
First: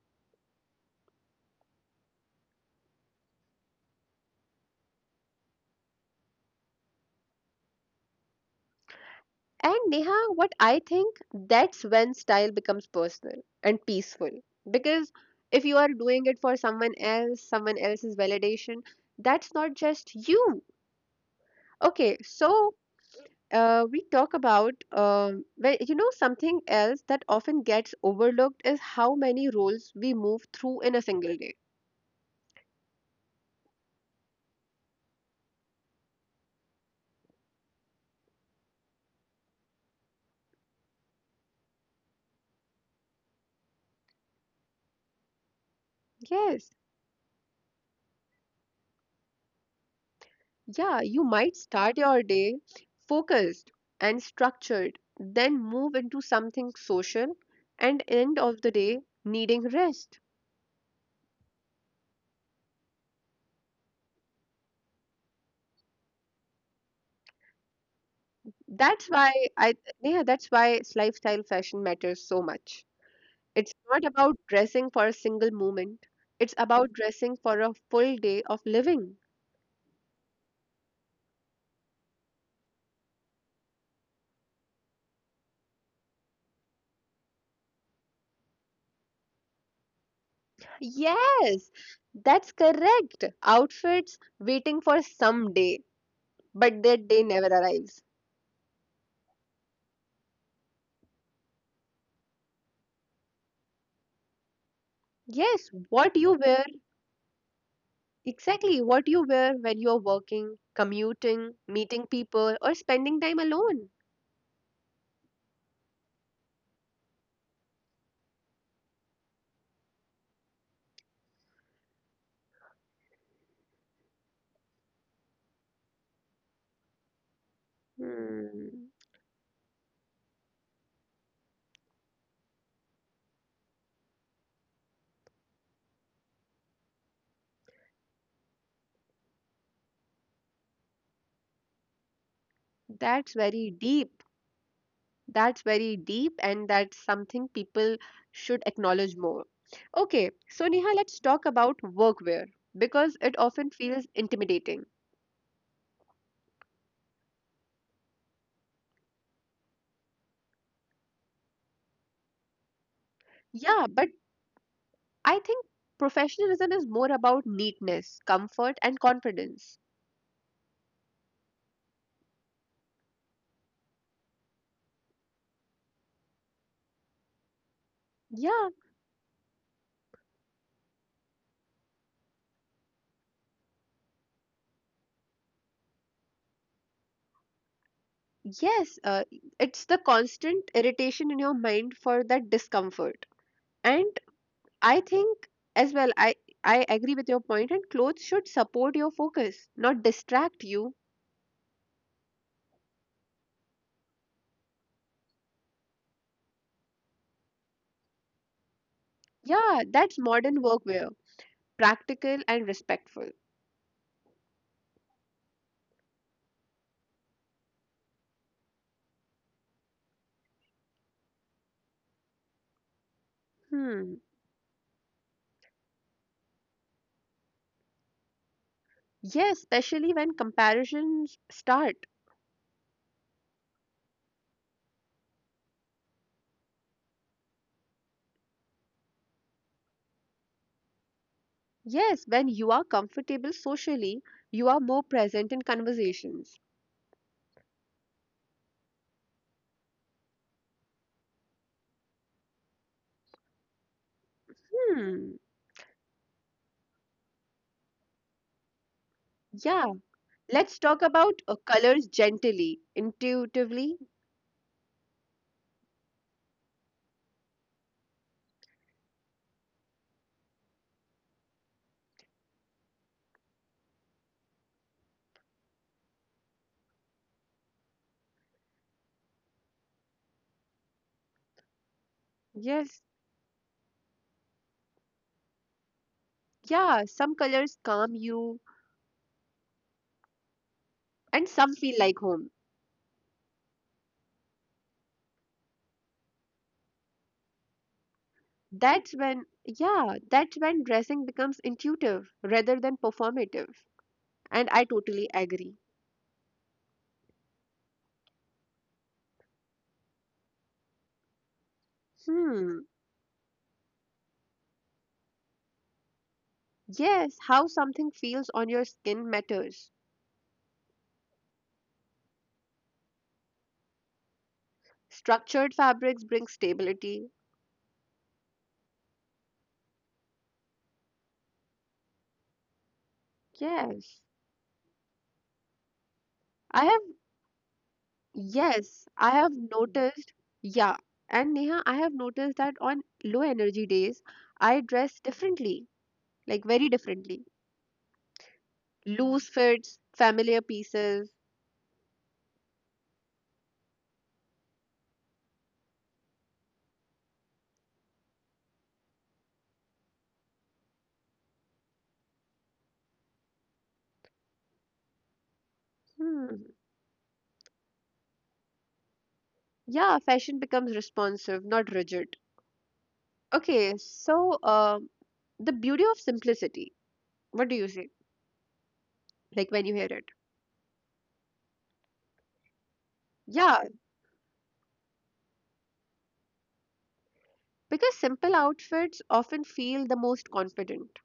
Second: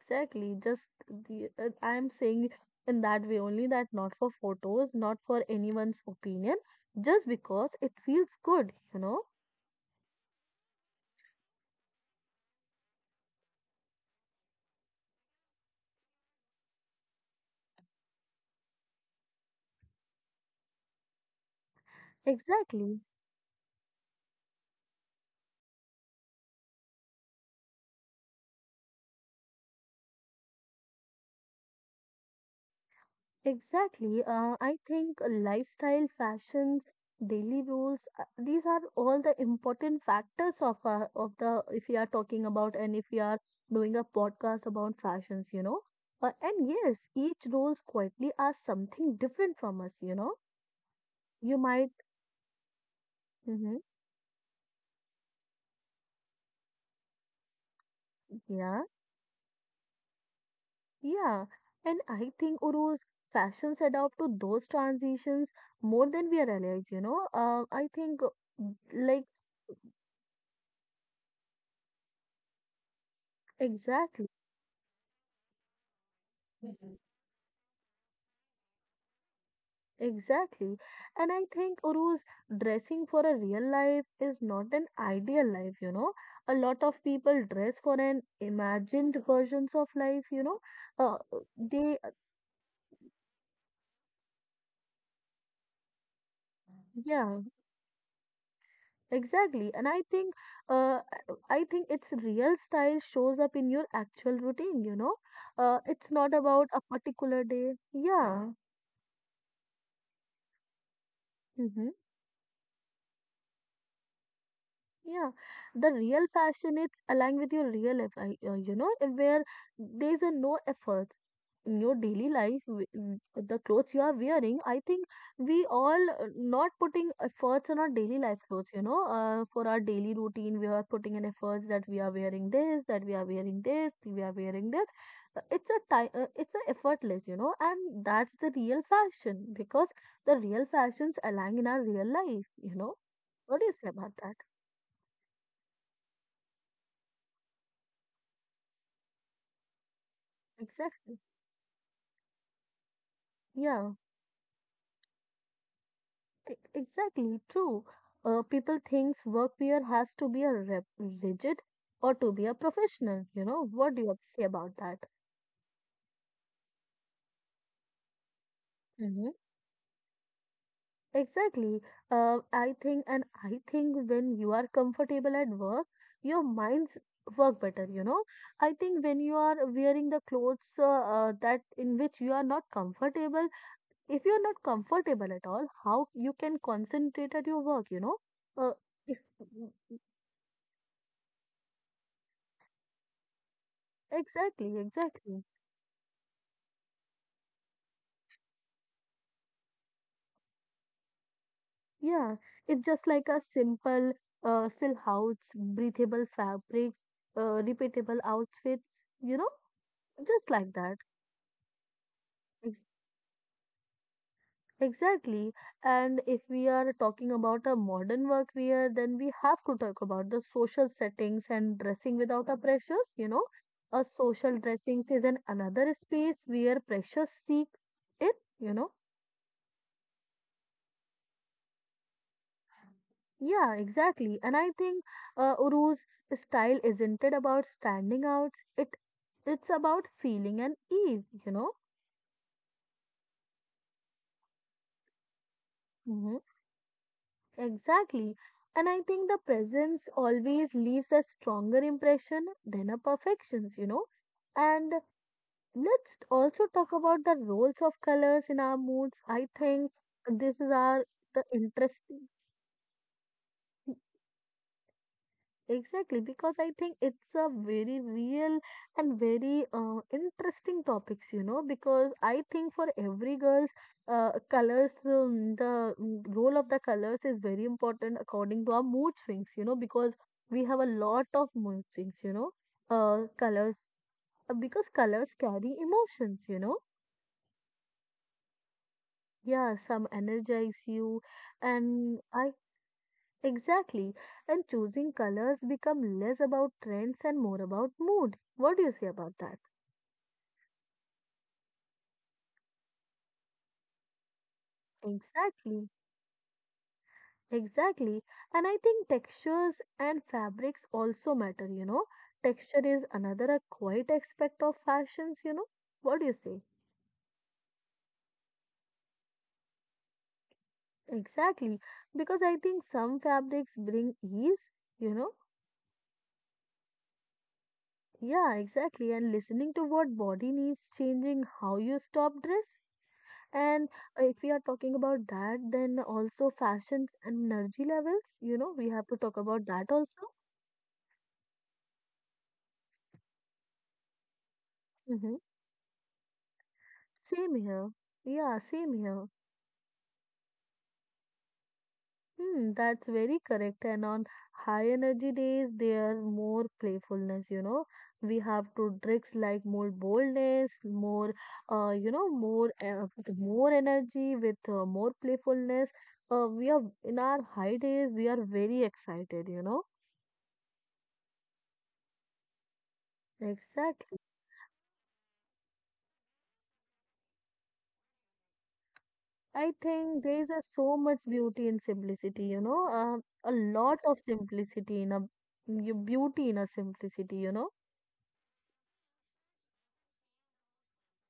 S2: Exactly. I'm saying in that way only that not for photos, not for anyone's opinion, just because it feels good,
S1: And Neha, what I think, that's when style becomes personal and peaceful. Because if you are doing it for someone else, someone else's validation, that's not just you. Okay, so
S2: Exactly.
S1: we talk about, something else that often gets overlooked is how many roles we move through in a single day.
S2: Exactly. I think lifestyle, fashions, daily rules, these are all the important factors of our, of the if we are talking about and if we are doing a podcast about fashions, And
S1: Yes.
S2: yes, each roles quietly are something different from us, you know.
S1: Yeah, you might
S2: You might,
S1: start your day focused
S2: hmm,
S1: and structured, then move into something social, and end of the
S2: yeah,
S1: day needing rest.
S2: yeah. And I think Uruz, fashions adapt to those transitions more than we realize, I think
S1: That's
S2: like
S1: why I yeah, that's why lifestyle fashion matters so much. It's not
S2: exactly.
S1: about dressing for a single moment. It's about dressing for a full day of living.
S2: Exactly. And I think, Uruz, dressing for a real life is not an ideal life, A lot of people dress for an imagined versions of life, Uh,
S1: Yes,
S2: they,
S1: that's correct. Outfits waiting for some day, but that day
S2: yeah,
S1: never arrives.
S2: exactly. And uh, I think its real style shows up in your actual routine,
S1: Yes,
S2: It's
S1: what
S2: not
S1: you wear,
S2: about a particular day. Yeah.
S1: exactly what you wear when you're working, commuting,
S2: Hmm.
S1: meeting people, or spending time alone.
S2: Yeah, the real fashion it's aligned with your real life, where there's a no efforts in your daily life. The clothes you are wearing, I think we all not putting efforts on our daily life clothes,
S1: Hmm.
S2: for our daily routine, we are putting an efforts that we are wearing this, that we are wearing this, we are wearing this. It's a effortless, and that's the real fashion because the real fashions align in our real life,
S1: That's
S2: What do you
S1: very
S2: say about
S1: deep.
S2: that?
S1: That's very deep, and that's something people should acknowledge more. Okay, so Neha,
S2: Exactly.
S1: let's talk about workwear because it often
S2: Yeah,
S1: feels intimidating.
S2: exactly. True. People thinks workwear has to be a rigid or to be a professional. What
S1: Yeah,
S2: do you have
S1: but
S2: to say about that?
S1: I think professionalism is more about neatness, comfort, and
S2: Mm-hmm.
S1: confidence.
S2: Exactly. I think, and I think when you are comfortable at work, your minds work better, I
S1: Yeah,
S2: think when you are wearing the clothes that in which you are not comfortable, if you are not comfortable at all, how you can concentrate at your work? Uh,
S1: yes,
S2: if
S1: it's the constant irritation in your mind for that discomfort. And
S2: Exactly,
S1: I
S2: exactly.
S1: think as well, I agree with your point, and clothes should support your focus, not distract you.
S2: Yeah, it's just like a simple silhouettes, breathable fabrics, repeatable outfits,
S1: Yeah, that's
S2: just
S1: modern
S2: like that.
S1: workwear, practical and
S2: Ex-
S1: respectful.
S2: exactly. And if we are talking about a modern workwear, then we have to talk about the social settings and dressing without a pressures, A
S1: Hmm.
S2: social dressing is an another space where pressure seeks it, you know
S1: Yes, especially when comparisons start.
S2: Yeah, exactly. And I think Uru's style isn't it about standing out. It it's about feeling and ease,
S1: Yes, when you are comfortable socially, you are more present in
S2: Hmm.
S1: conversations.
S2: Exactly. And I think the presence always leaves a stronger impression than a perfections? And
S1: Hmm.
S2: let's also talk about the roles of colors in our moods. I think
S1: Yeah.
S2: this is
S1: Let's
S2: our
S1: talk
S2: the
S1: about colors
S2: interesting.
S1: gently, intuitively.
S2: Exactly, because I think it's a very real and very interesting topics, because I think for every girls, colors, the role of the colors is very important according to our mood swings, because we have a lot of mood swings,
S1: Yes.
S2: colors, because colors carry emotions,
S1: Yeah, some colors calm you,
S2: Yeah, some energize you,
S1: and some feel
S2: and
S1: like
S2: I
S1: home.
S2: exactly. And choosing colors become less about trends and more about mood. What do you say
S1: That's
S2: about
S1: when,
S2: that?
S1: yeah, that's when dressing becomes intuitive rather than performative. And I totally agree.
S2: Exactly. Exactly. And I think textures and fabrics also matter, Texture
S1: Hmm,
S2: is another a quite aspect of fashions, What do you say?
S1: yes, how something feels on your skin matters.
S2: Exactly. Because I think some fabrics bring ease, you know.
S1: Structured fabrics bring stability.
S2: Yeah, exactly. And listening to what body needs, changing how you stop dress. And
S1: Yes.
S2: if we are talking about that, then also
S1: I have,
S2: fashions and energy levels, we have
S1: yes,
S2: to
S1: I
S2: talk
S1: have
S2: about that also.
S1: noticed, yeah. And Neha, I have noticed that on low energy days, I dress
S2: Mm-hmm.
S1: differently, like very differently.
S2: Same here. Yeah, same here.
S1: Loose fits, familiar pieces.
S2: Hmm, that's very correct. And on high energy days, there more playfulness, We have to tricks like more boldness, more, more, with more energy with more playfulness. We
S1: Hmm.
S2: are in our high days, we are very excited,
S1: Yeah, fashion becomes responsive, not rigid. Okay,
S2: Exactly.
S1: so the beauty of simplicity. What do you say?
S2: I
S1: Like when you hear
S2: think
S1: it?
S2: there is a so much beauty in simplicity, a
S1: Yeah,
S2: lot of simplicity in a you beauty in a simplicity,
S1: because simple outfits often feel the most confident.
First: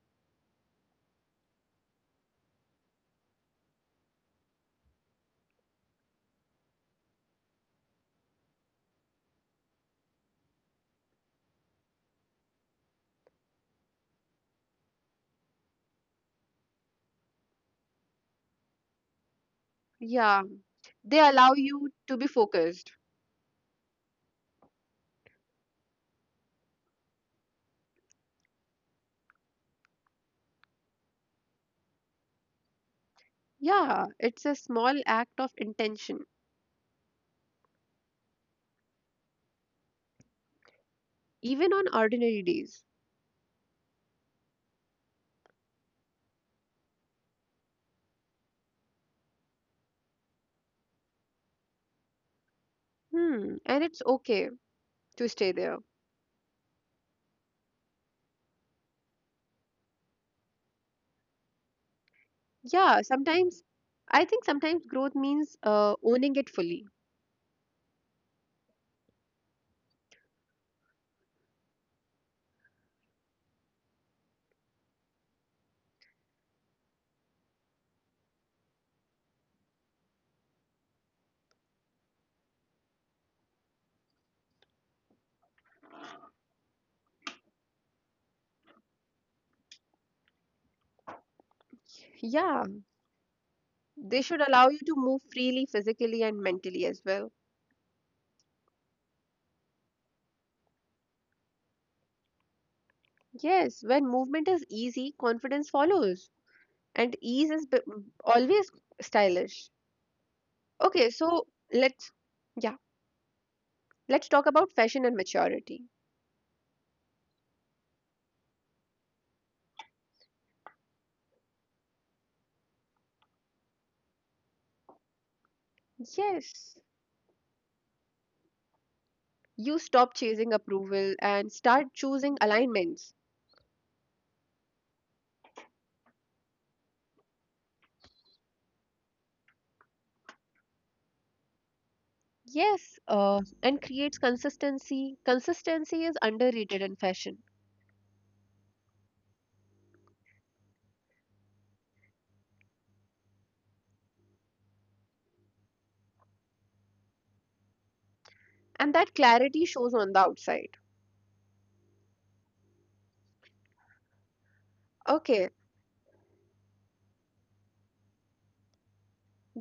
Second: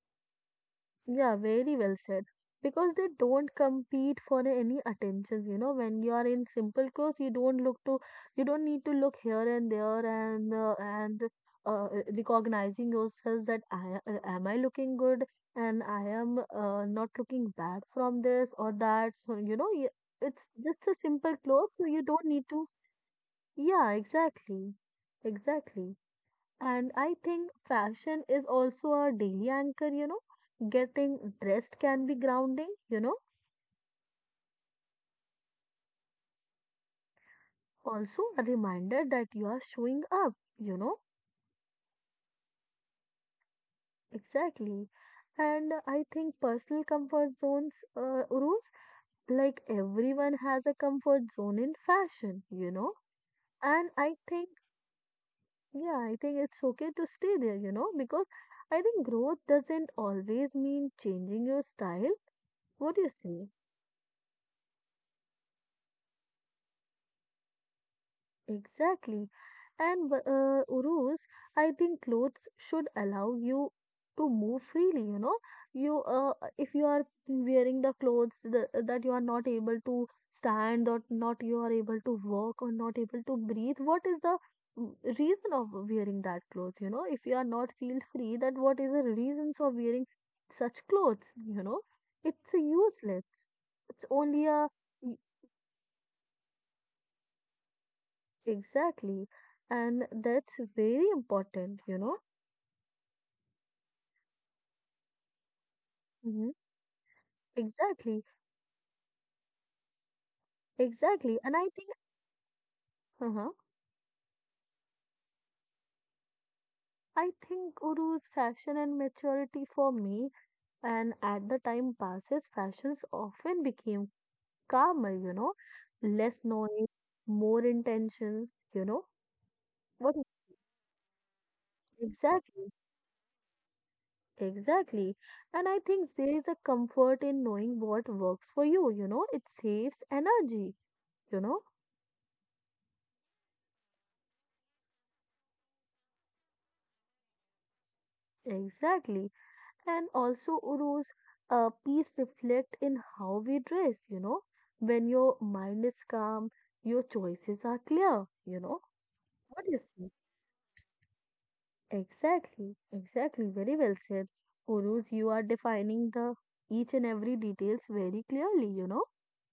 S2: Yeah, very well said. Because they don't compete for any attentions, When you are in simple clothes, you don't look to, you don't need to look here and there and uh, recognizing yourself that I am I looking good and I am not looking bad from this or that. So
S1: Yeah,
S2: it's just a
S1: they
S2: simple
S1: allow
S2: clothes, so
S1: you
S2: you
S1: to
S2: don't
S1: be
S2: need to.
S1: focused.
S2: Yeah, exactly, exactly. And I think fashion is also a daily anchor, Getting dressed can be grounding,
S1: Yeah, it's a small act of intention,
S2: Also, a reminder that you are showing up, you know.
S1: even on ordinary days.
S2: Exactly. And I think personal comfort zones, rules, like everyone has a comfort zone in fashion, you know.
S1: Hmm, and
S2: And
S1: it's
S2: I think,
S1: okay to stay there.
S2: yeah, I think it's okay to stay there, you know, because I think growth doesn't always mean changing your style. What
S1: Yeah,
S2: do you say?
S1: sometimes I think sometimes growth means owning it fully.
S2: Exactly. And Urus, I think clothes should allow you to move freely, you know. You If you are wearing the clothes the, that you are not able to stand or not you are able to walk or not able to breathe, what is the reason of wearing that clothes, you know? If you are not feel free, that what is the reasons of wearing such clothes, you know? It's a
S1: Yeah,
S2: useless. It's
S1: they should
S2: only
S1: allow
S2: a
S1: you to move freely physically and mentally as well.
S2: exactly. And that's very important, you know.
S1: Yes, when movement is easy, confidence follows,
S2: Mm-hmm.
S1: and ease is
S2: Exactly,
S1: always stylish. Okay,
S2: exactly.
S1: so
S2: And I think,
S1: let's, yeah,
S2: uh-huh,
S1: let's talk about fashion and maturity.
S2: I think Uru's fashion and maturity for me, and at the time passes, fashions often became calmer, you know, less
S1: Yes,
S2: noise, more intentions, you know.
S1: you stop
S2: What
S1: chasing approval and start choosing
S2: exactly,
S1: alignments.
S2: exactly. And I think there is a comfort in knowing what works for you, it saves energy, you know.
S1: Yes, and creates consistency. Consistency is underrated in fashion,
S2: Exactly. And also, Uru's, peace reflect in how we dress, you know. When your mind is calm, your choices are clear, you know.
S1: and that clarity
S2: What do you
S1: shows on the
S2: see?
S1: outside.
S2: Exactly, exactly. Very well said. Urus, you
S1: Okay,
S2: are defining the each and every details very clearly, you know.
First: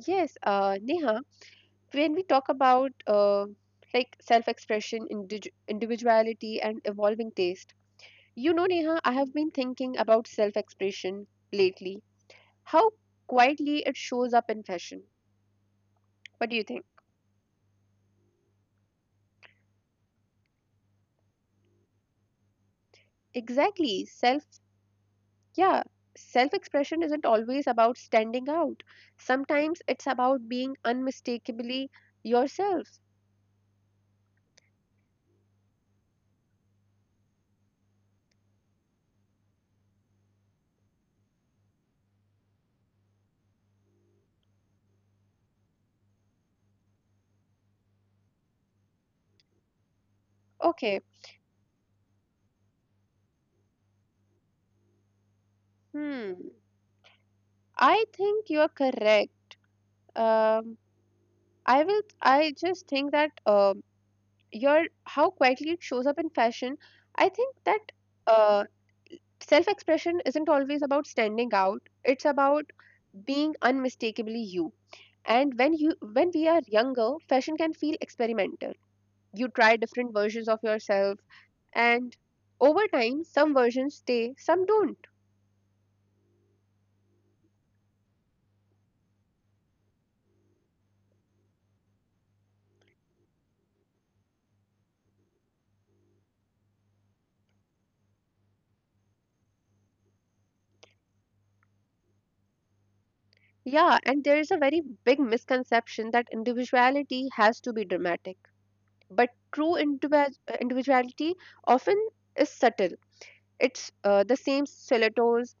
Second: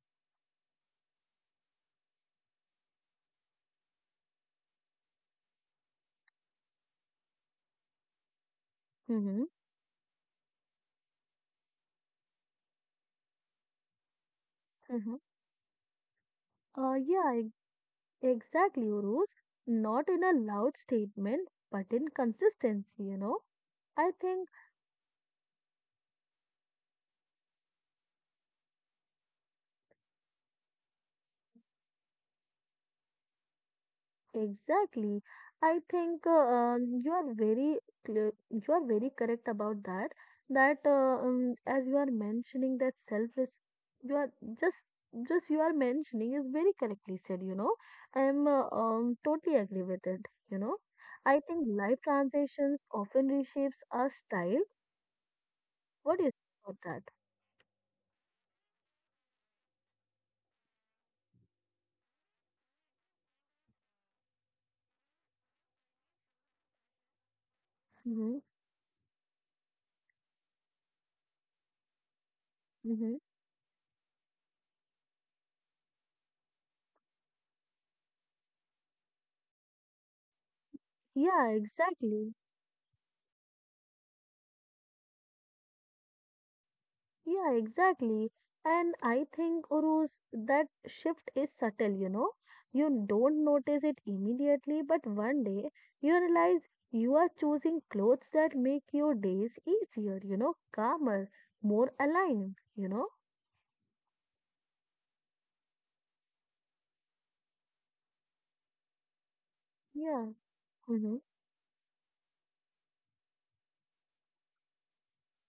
S1: yes, Neha, when we talk about like self-expression, individuality, and evolving taste, you know, Neha, I have
S2: Mm-hmm.
S1: been thinking about self-expression lately. How quietly it shows up in fashion.
S2: Mm-hmm.
S1: What do you think?
S2: Yeah, exactly, Urus. Not in a loud statement, but in consistency, you know.
S1: Exactly,
S2: I
S1: self.
S2: think
S1: Yeah, self-expression isn't always about standing out. Sometimes it's about being unmistakably yourself.
S2: exactly. I think you are very clear, you are very correct about that. That as you are mentioning that self res you are just just you are mentioning is very correctly said. You know, I am totally agree with it. You know,
S1: Okay.
S2: I think life transitions often reshapes our style. What do you
S1: Hmm.
S2: think about that?
S1: I think you're correct. Um, I will. I just think that your how quietly it shows up in fashion. I think that
S2: Mm-hmm.
S1: uh, self-expression isn't always about standing out. It's about
S2: Mm-hmm.
S1: being unmistakably you. And when we are younger, fashion can feel experimental. You try different versions of yourself,
S2: Yeah,
S1: and
S2: exactly.
S1: over time, some versions stay, some don't.
S2: Yeah, exactly. And I think, Uruz, that shift is subtle, you know. You don't notice it immediately, but one day you realize you are choosing clothes that make your days easier, you know, calmer, more aligned, you know.
S1: Yeah, and there is a very big misconception that individuality has to be dramatic, but true
S2: Yeah. Mm-hmm.
S1: individuality often is subtle. It's the same stilettos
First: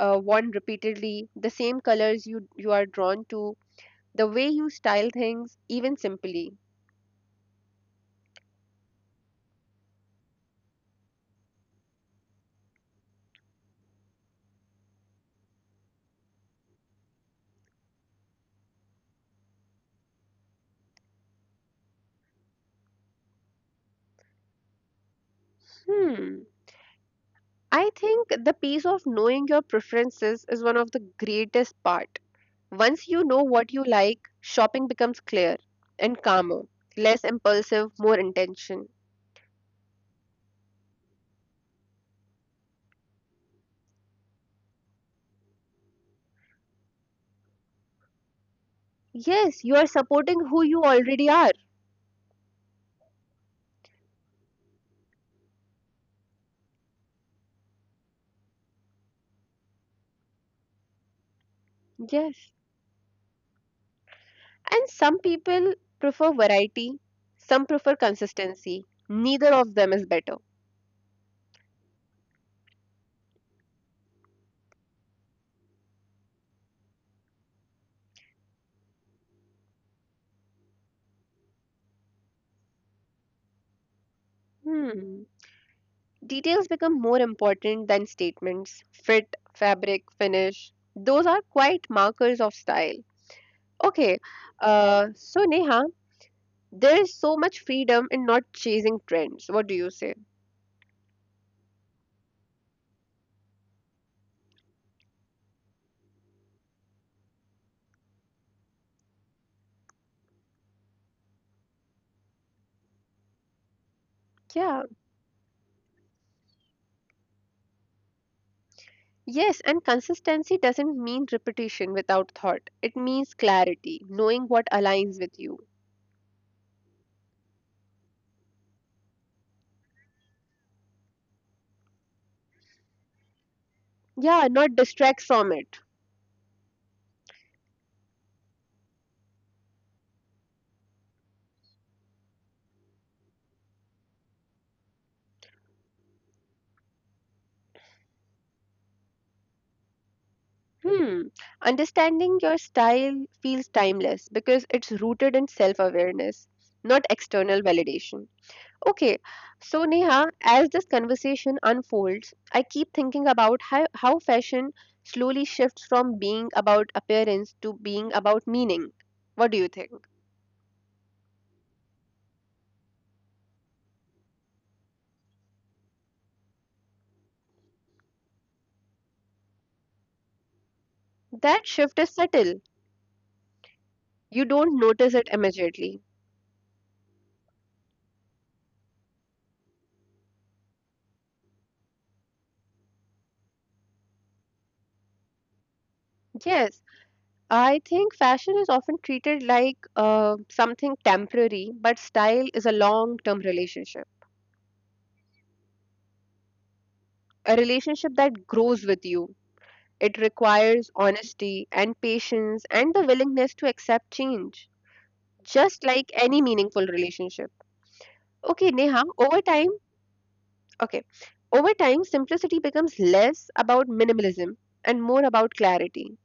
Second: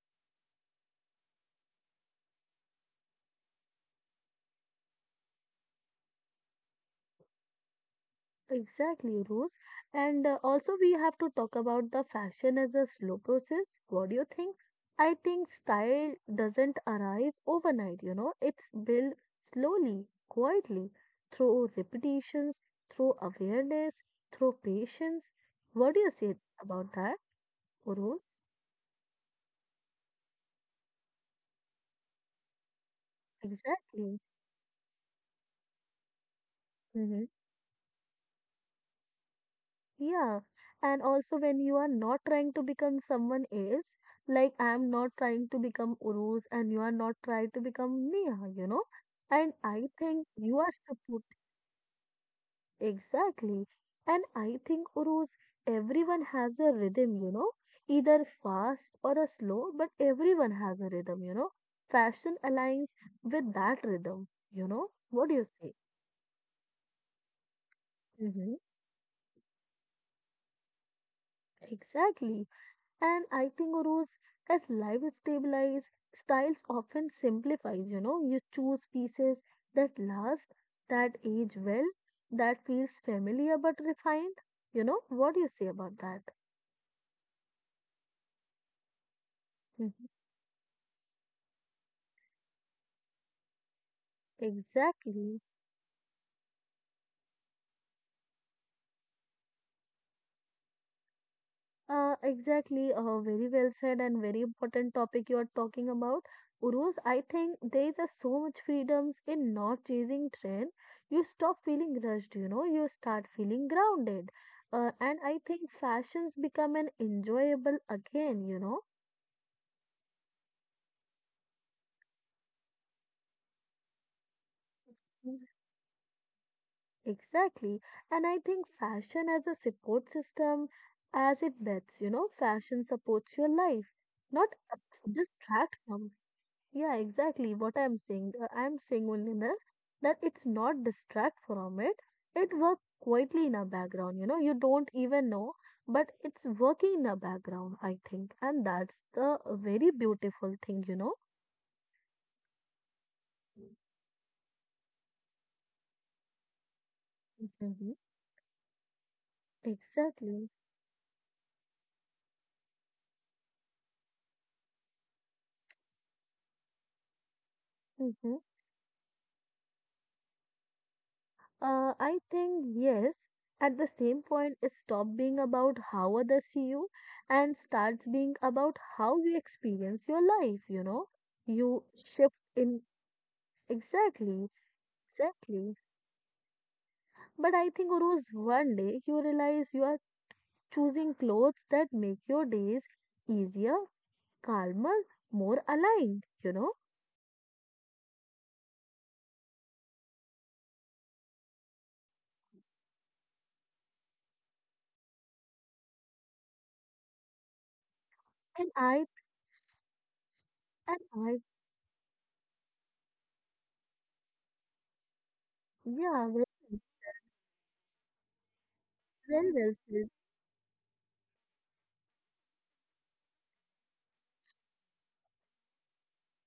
S1: worn repeatedly, the same colors you are drawn to, the way you style things, even simply.
S2: Exactly, Rose. And also, we have to talk about the fashion as a slow process. What do you think? I think style doesn't arrive overnight, you know, it's built slowly, quietly, through repetitions, through awareness, through patience. What do you say
S1: Hmm.
S2: about that,
S1: I
S2: Rose?
S1: think the piece of knowing your preferences is one of the greatest part. Once you know what you
S2: Exactly.
S1: like, shopping becomes clear and calmer,
S2: Mm-hmm.
S1: less impulsive, more intention.
S2: Yeah, and also when you are not trying to become someone else, like I'm not trying to become Urus, and you are not trying to become Neha, you know.
S1: Yes,
S2: And
S1: you are
S2: I think
S1: supporting who
S2: you
S1: you
S2: are
S1: already
S2: support
S1: are.
S2: exactly. And I think Urus, everyone has a rhythm, you know, either fast or a slow, but everyone has a rhythm, you know. Fashion
S1: Yes.
S2: aligns with that rhythm, you know.
S1: And
S2: What
S1: some
S2: do you say?
S1: people prefer variety, some prefer
S2: Hmm.
S1: consistency. Neither of them is better.
S2: Exactly. And I think, Uruz, as life stabilizes, styles often simplifies, you know, you choose pieces that last, that age well, that feels familiar but refined. You know, what
S1: Hmm.
S2: do you say about that?
S1: Details become more important than statements. Fit,
S2: Mhm.
S1: fabric, finish. Those are quite markers of style. Okay,
S2: Exactly.
S1: so Neha, there is so much freedom in not chasing trends. What do you say?
S2: Exactly. Very well said and very important topic you are talking about. Uruz, I think there is a so much freedoms in not chasing trend. You stop feeling rushed, you know, you start feeling grounded.
S1: Yeah,
S2: And I think fashions become an enjoyable again, you know.
S1: yes, and consistency doesn't mean repetition without thought. It means clarity, knowing what aligns
S2: Mm.
S1: with you.
S2: Exactly. And I think fashion as a support system, as it bets, you know, fashion supports your life, not
S1: Yeah, not distract from
S2: distract
S1: it.
S2: from yeah, exactly what I'm saying. I'm saying only that it's not distract from it. It works quietly in a background, you know, you don't even know, but it's working in a background, I think. And that's the very beautiful thing, you know.
S1: Hmm. Understanding your style feels timeless because it's rooted in self awareness, not external
S2: Hmm.
S1: validation. Okay, so Neha,
S2: Exactly.
S1: as this conversation unfolds, I keep thinking about how fashion slowly shifts from being about appearance to being
S2: Hmm.
S1: about meaning. What do you think?
S2: I think, yes, at the same point, it stopped being about how others see you and starts being about how you experience your life, you know.
S1: That
S2: You
S1: shift is
S2: shift
S1: subtle.
S2: in exactly,
S1: You don't notice it
S2: exactly.
S1: immediately.
S2: But I think, Uruz, one day you realize you are choosing clothes that make your days easier, calmer, more aligned, you know?
S1: Yes, I think fashion is often treated like something temporary, but style is a long term relationship, a relationship that
S2: And I,
S1: grows with you. It
S2: and
S1: requires
S2: I,
S1: honesty and patience and the willingness to accept change, just
S2: yeah,
S1: like
S2: well,
S1: any
S2: said,
S1: meaningful relationship. Okay, Neha,
S2: very well said.
S1: okay, over time, simplicity becomes less about minimalism and more about clarity.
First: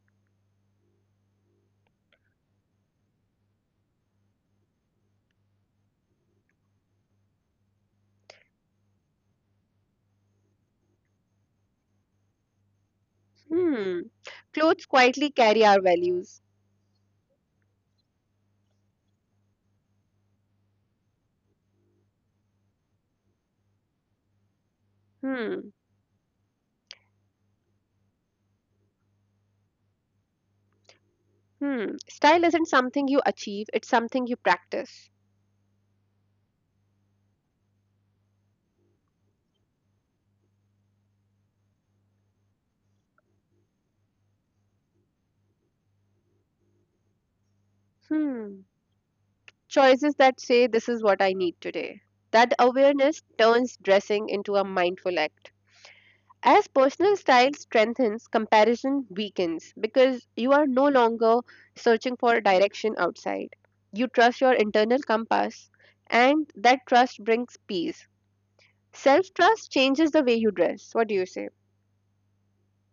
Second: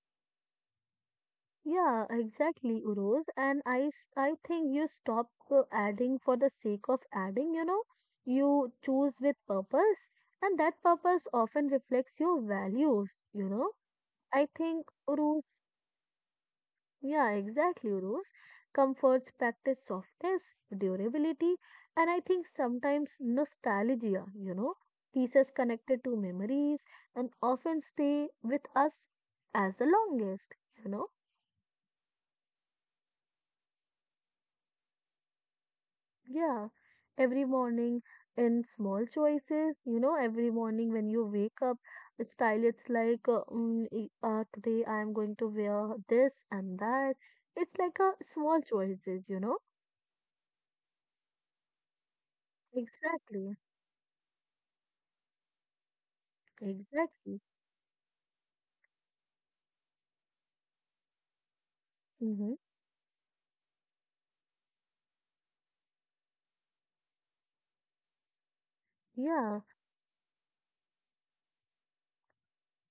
S2: Yeah, exactly, Uruz. I think you stop adding for the sake of adding, you know? You choose with purpose, and that purpose often reflects your values, you know?
S1: Hmm,
S2: I
S1: clothes
S2: think,
S1: quietly
S2: Uruz,
S1: carry our values.
S2: yeah, exactly, Rose. Comforts practice softness, durability, and I think sometimes nostalgia, you know, pieces
S1: Hmm,
S2: connected to memories and often stay with us as the longest, you know.
S1: hmm, style isn't something you achieve, it's something you practice.
S2: Yeah, every morning in small choices, you know, every morning when you wake up, the style it's like, today I am going to wear this and that. It's like a small
S1: Hmm.
S2: choices, you know.
S1: Choices that say, this is what I need today. That awareness
S2: Exactly,
S1: turns dressing into a mindful act. As personal
S2: exactly.
S1: style strengthens, comparison weakens because you are no longer searching for
S2: Mm-hmm.
S1: direction outside. You trust your internal compass, and that trust brings peace. Self
S2: Yeah,
S1: trust changes the way you dress. What do you say?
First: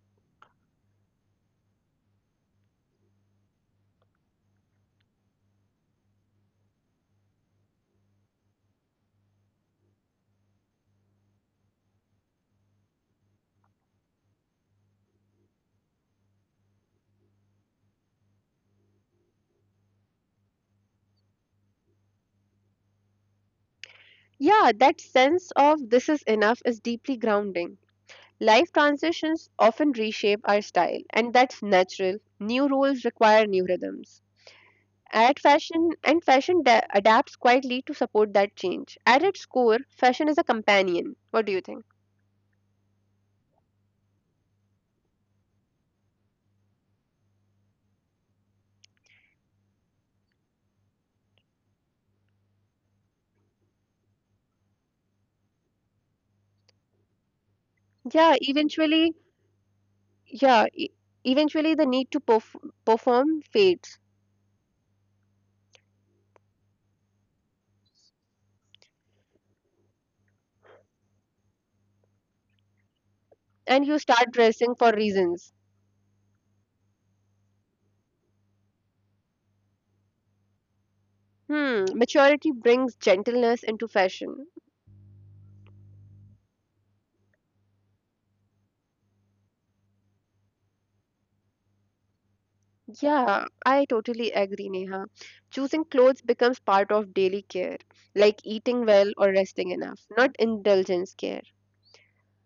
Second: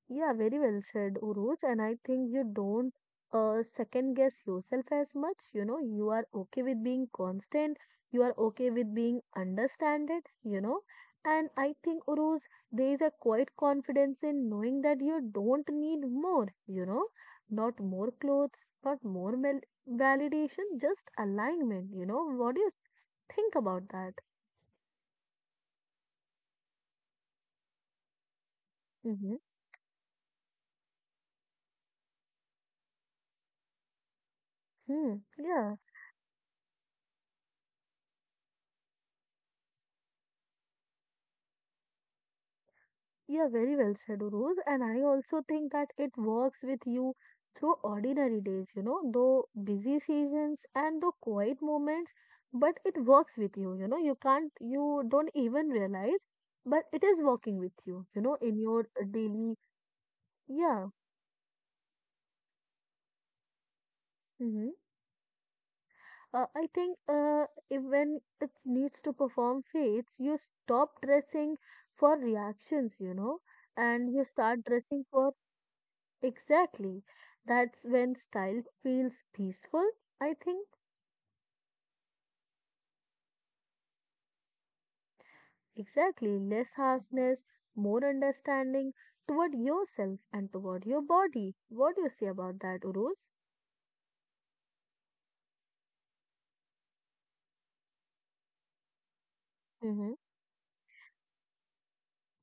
S2: yeah, very well said, Uruj. And I think you don't second guess yourself as much. You know, you are okay with being constant, you are okay with being understanded, you know. And I think, Uruj, there is a quiet confidence in knowing that you don't need more, you know, not more clothes, not more mel validation, just alignment, you know. What do you think about that?
S1: Yeah, that sense of this is enough is deeply grounding. Life
S2: Mm-hmm.
S1: transitions often reshape our style, and that's natural. New roles require new rhythms.
S2: Hmm.
S1: Ad
S2: Yeah.
S1: fashion, and fashion adapts quietly to support that change. At its core, fashion is a companion. What do you think?
S2: Yeah, very well said, Uruz. And I also think that it works with you through ordinary days, you know, though busy seasons and though quiet moments, but it works with you, you know, you can't, you don't even realize, but it is working with you, you
S1: Yeah,
S2: know, in your daily,
S1: yeah,
S2: yeah.
S1: eventually the need to perform fades,
S2: Hmm. I think if when it needs to perform faiths, you stop dressing for reactions, you know,
S1: and you
S2: and you
S1: start
S2: start
S1: dressing for
S2: dressing for
S1: reasons.
S2: exactly. That's when style feels peaceful, I think.
S1: Hmm, maturity brings gentleness into fashion.
S2: Exactly. Less harshness, more understanding toward yourself and toward your body. What do you say about that, Uruz?
S1: Yeah, I totally agree, Neha. Choosing clothes becomes part of daily care, like eating well or resting enough,
S2: Mm-hmm.
S1: not indulgence care.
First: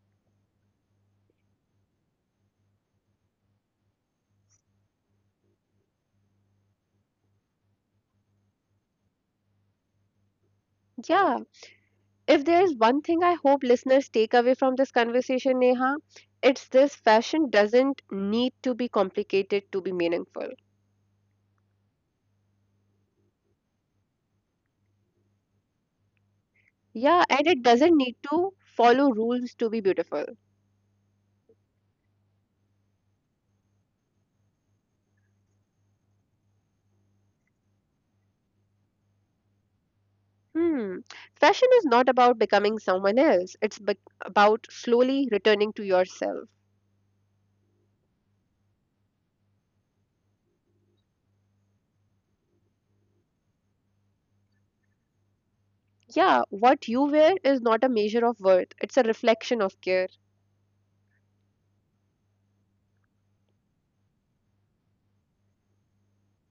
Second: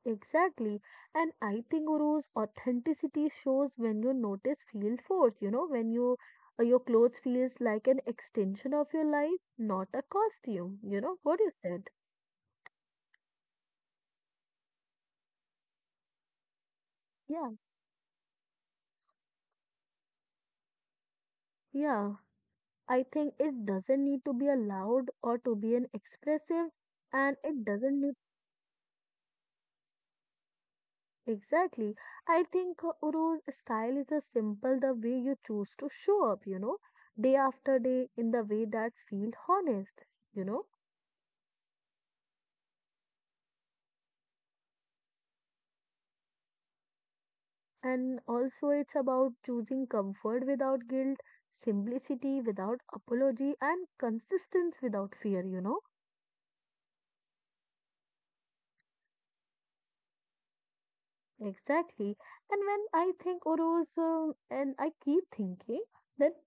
S2: Exactly. And I think Uru's authenticity shows when you notice feel force, you know, when you your clothes feels like an extension of your life, not a costume. You know
S1: Yeah,
S2: what you said?
S1: if there's one thing I hope listeners take away from this conversation, Neha, it's this: fashion
S2: Yeah.
S1: doesn't need to be complicated to be meaningful.
S2: Yeah. I think it doesn't need to be a loud or to be an expressive,
S1: Yeah,
S2: and
S1: and it
S2: it
S1: doesn't
S2: doesn't
S1: need
S2: need
S1: to follow rules to be beautiful.
S2: exactly. I think Uru's style is a simple the way you choose to show up, you know, day after day in the way that's feel honest, you know.
S1: Hmm. Fashion is not about becoming someone else, about slowly returning to yourself.
S2: And also, it's about choosing comfort without guilt, simplicity without apology, and consistency without fear, you know.
S1: Yeah, what you wear is not a measure of worth, it's a reflection of care.
S2: Exactly. And when I think Uru's, and I keep thinking that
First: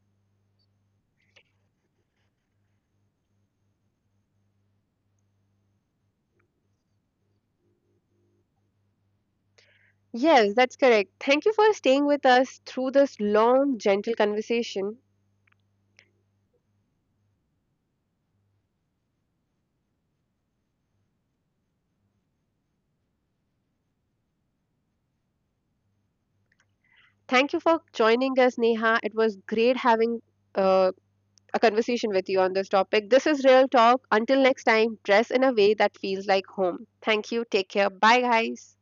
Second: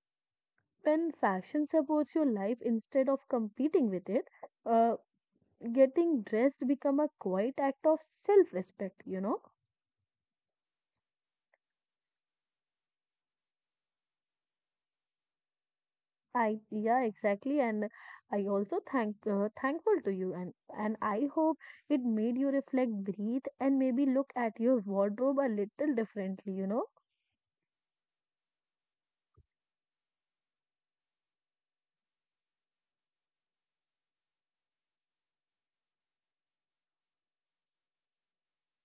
S2: when fashion supports your life instead of competing with it uh, getting dressed become a quiet act of self respect, you know.
S1: Yes, that's correct. Thank you for staying with us through this long, gentle conversation.
S2: I yeah, exactly, and I also thank thankful to you and I hope it made you reflect breathe and maybe look at your wardrobe a little differently, you know.
S1: Thank you for joining us, Neha. It was great having uh, a conversation with you on this topic. This is Real Talk. Until next time, dress in a way that feels like home. Thank you. Take care. Bye, guys.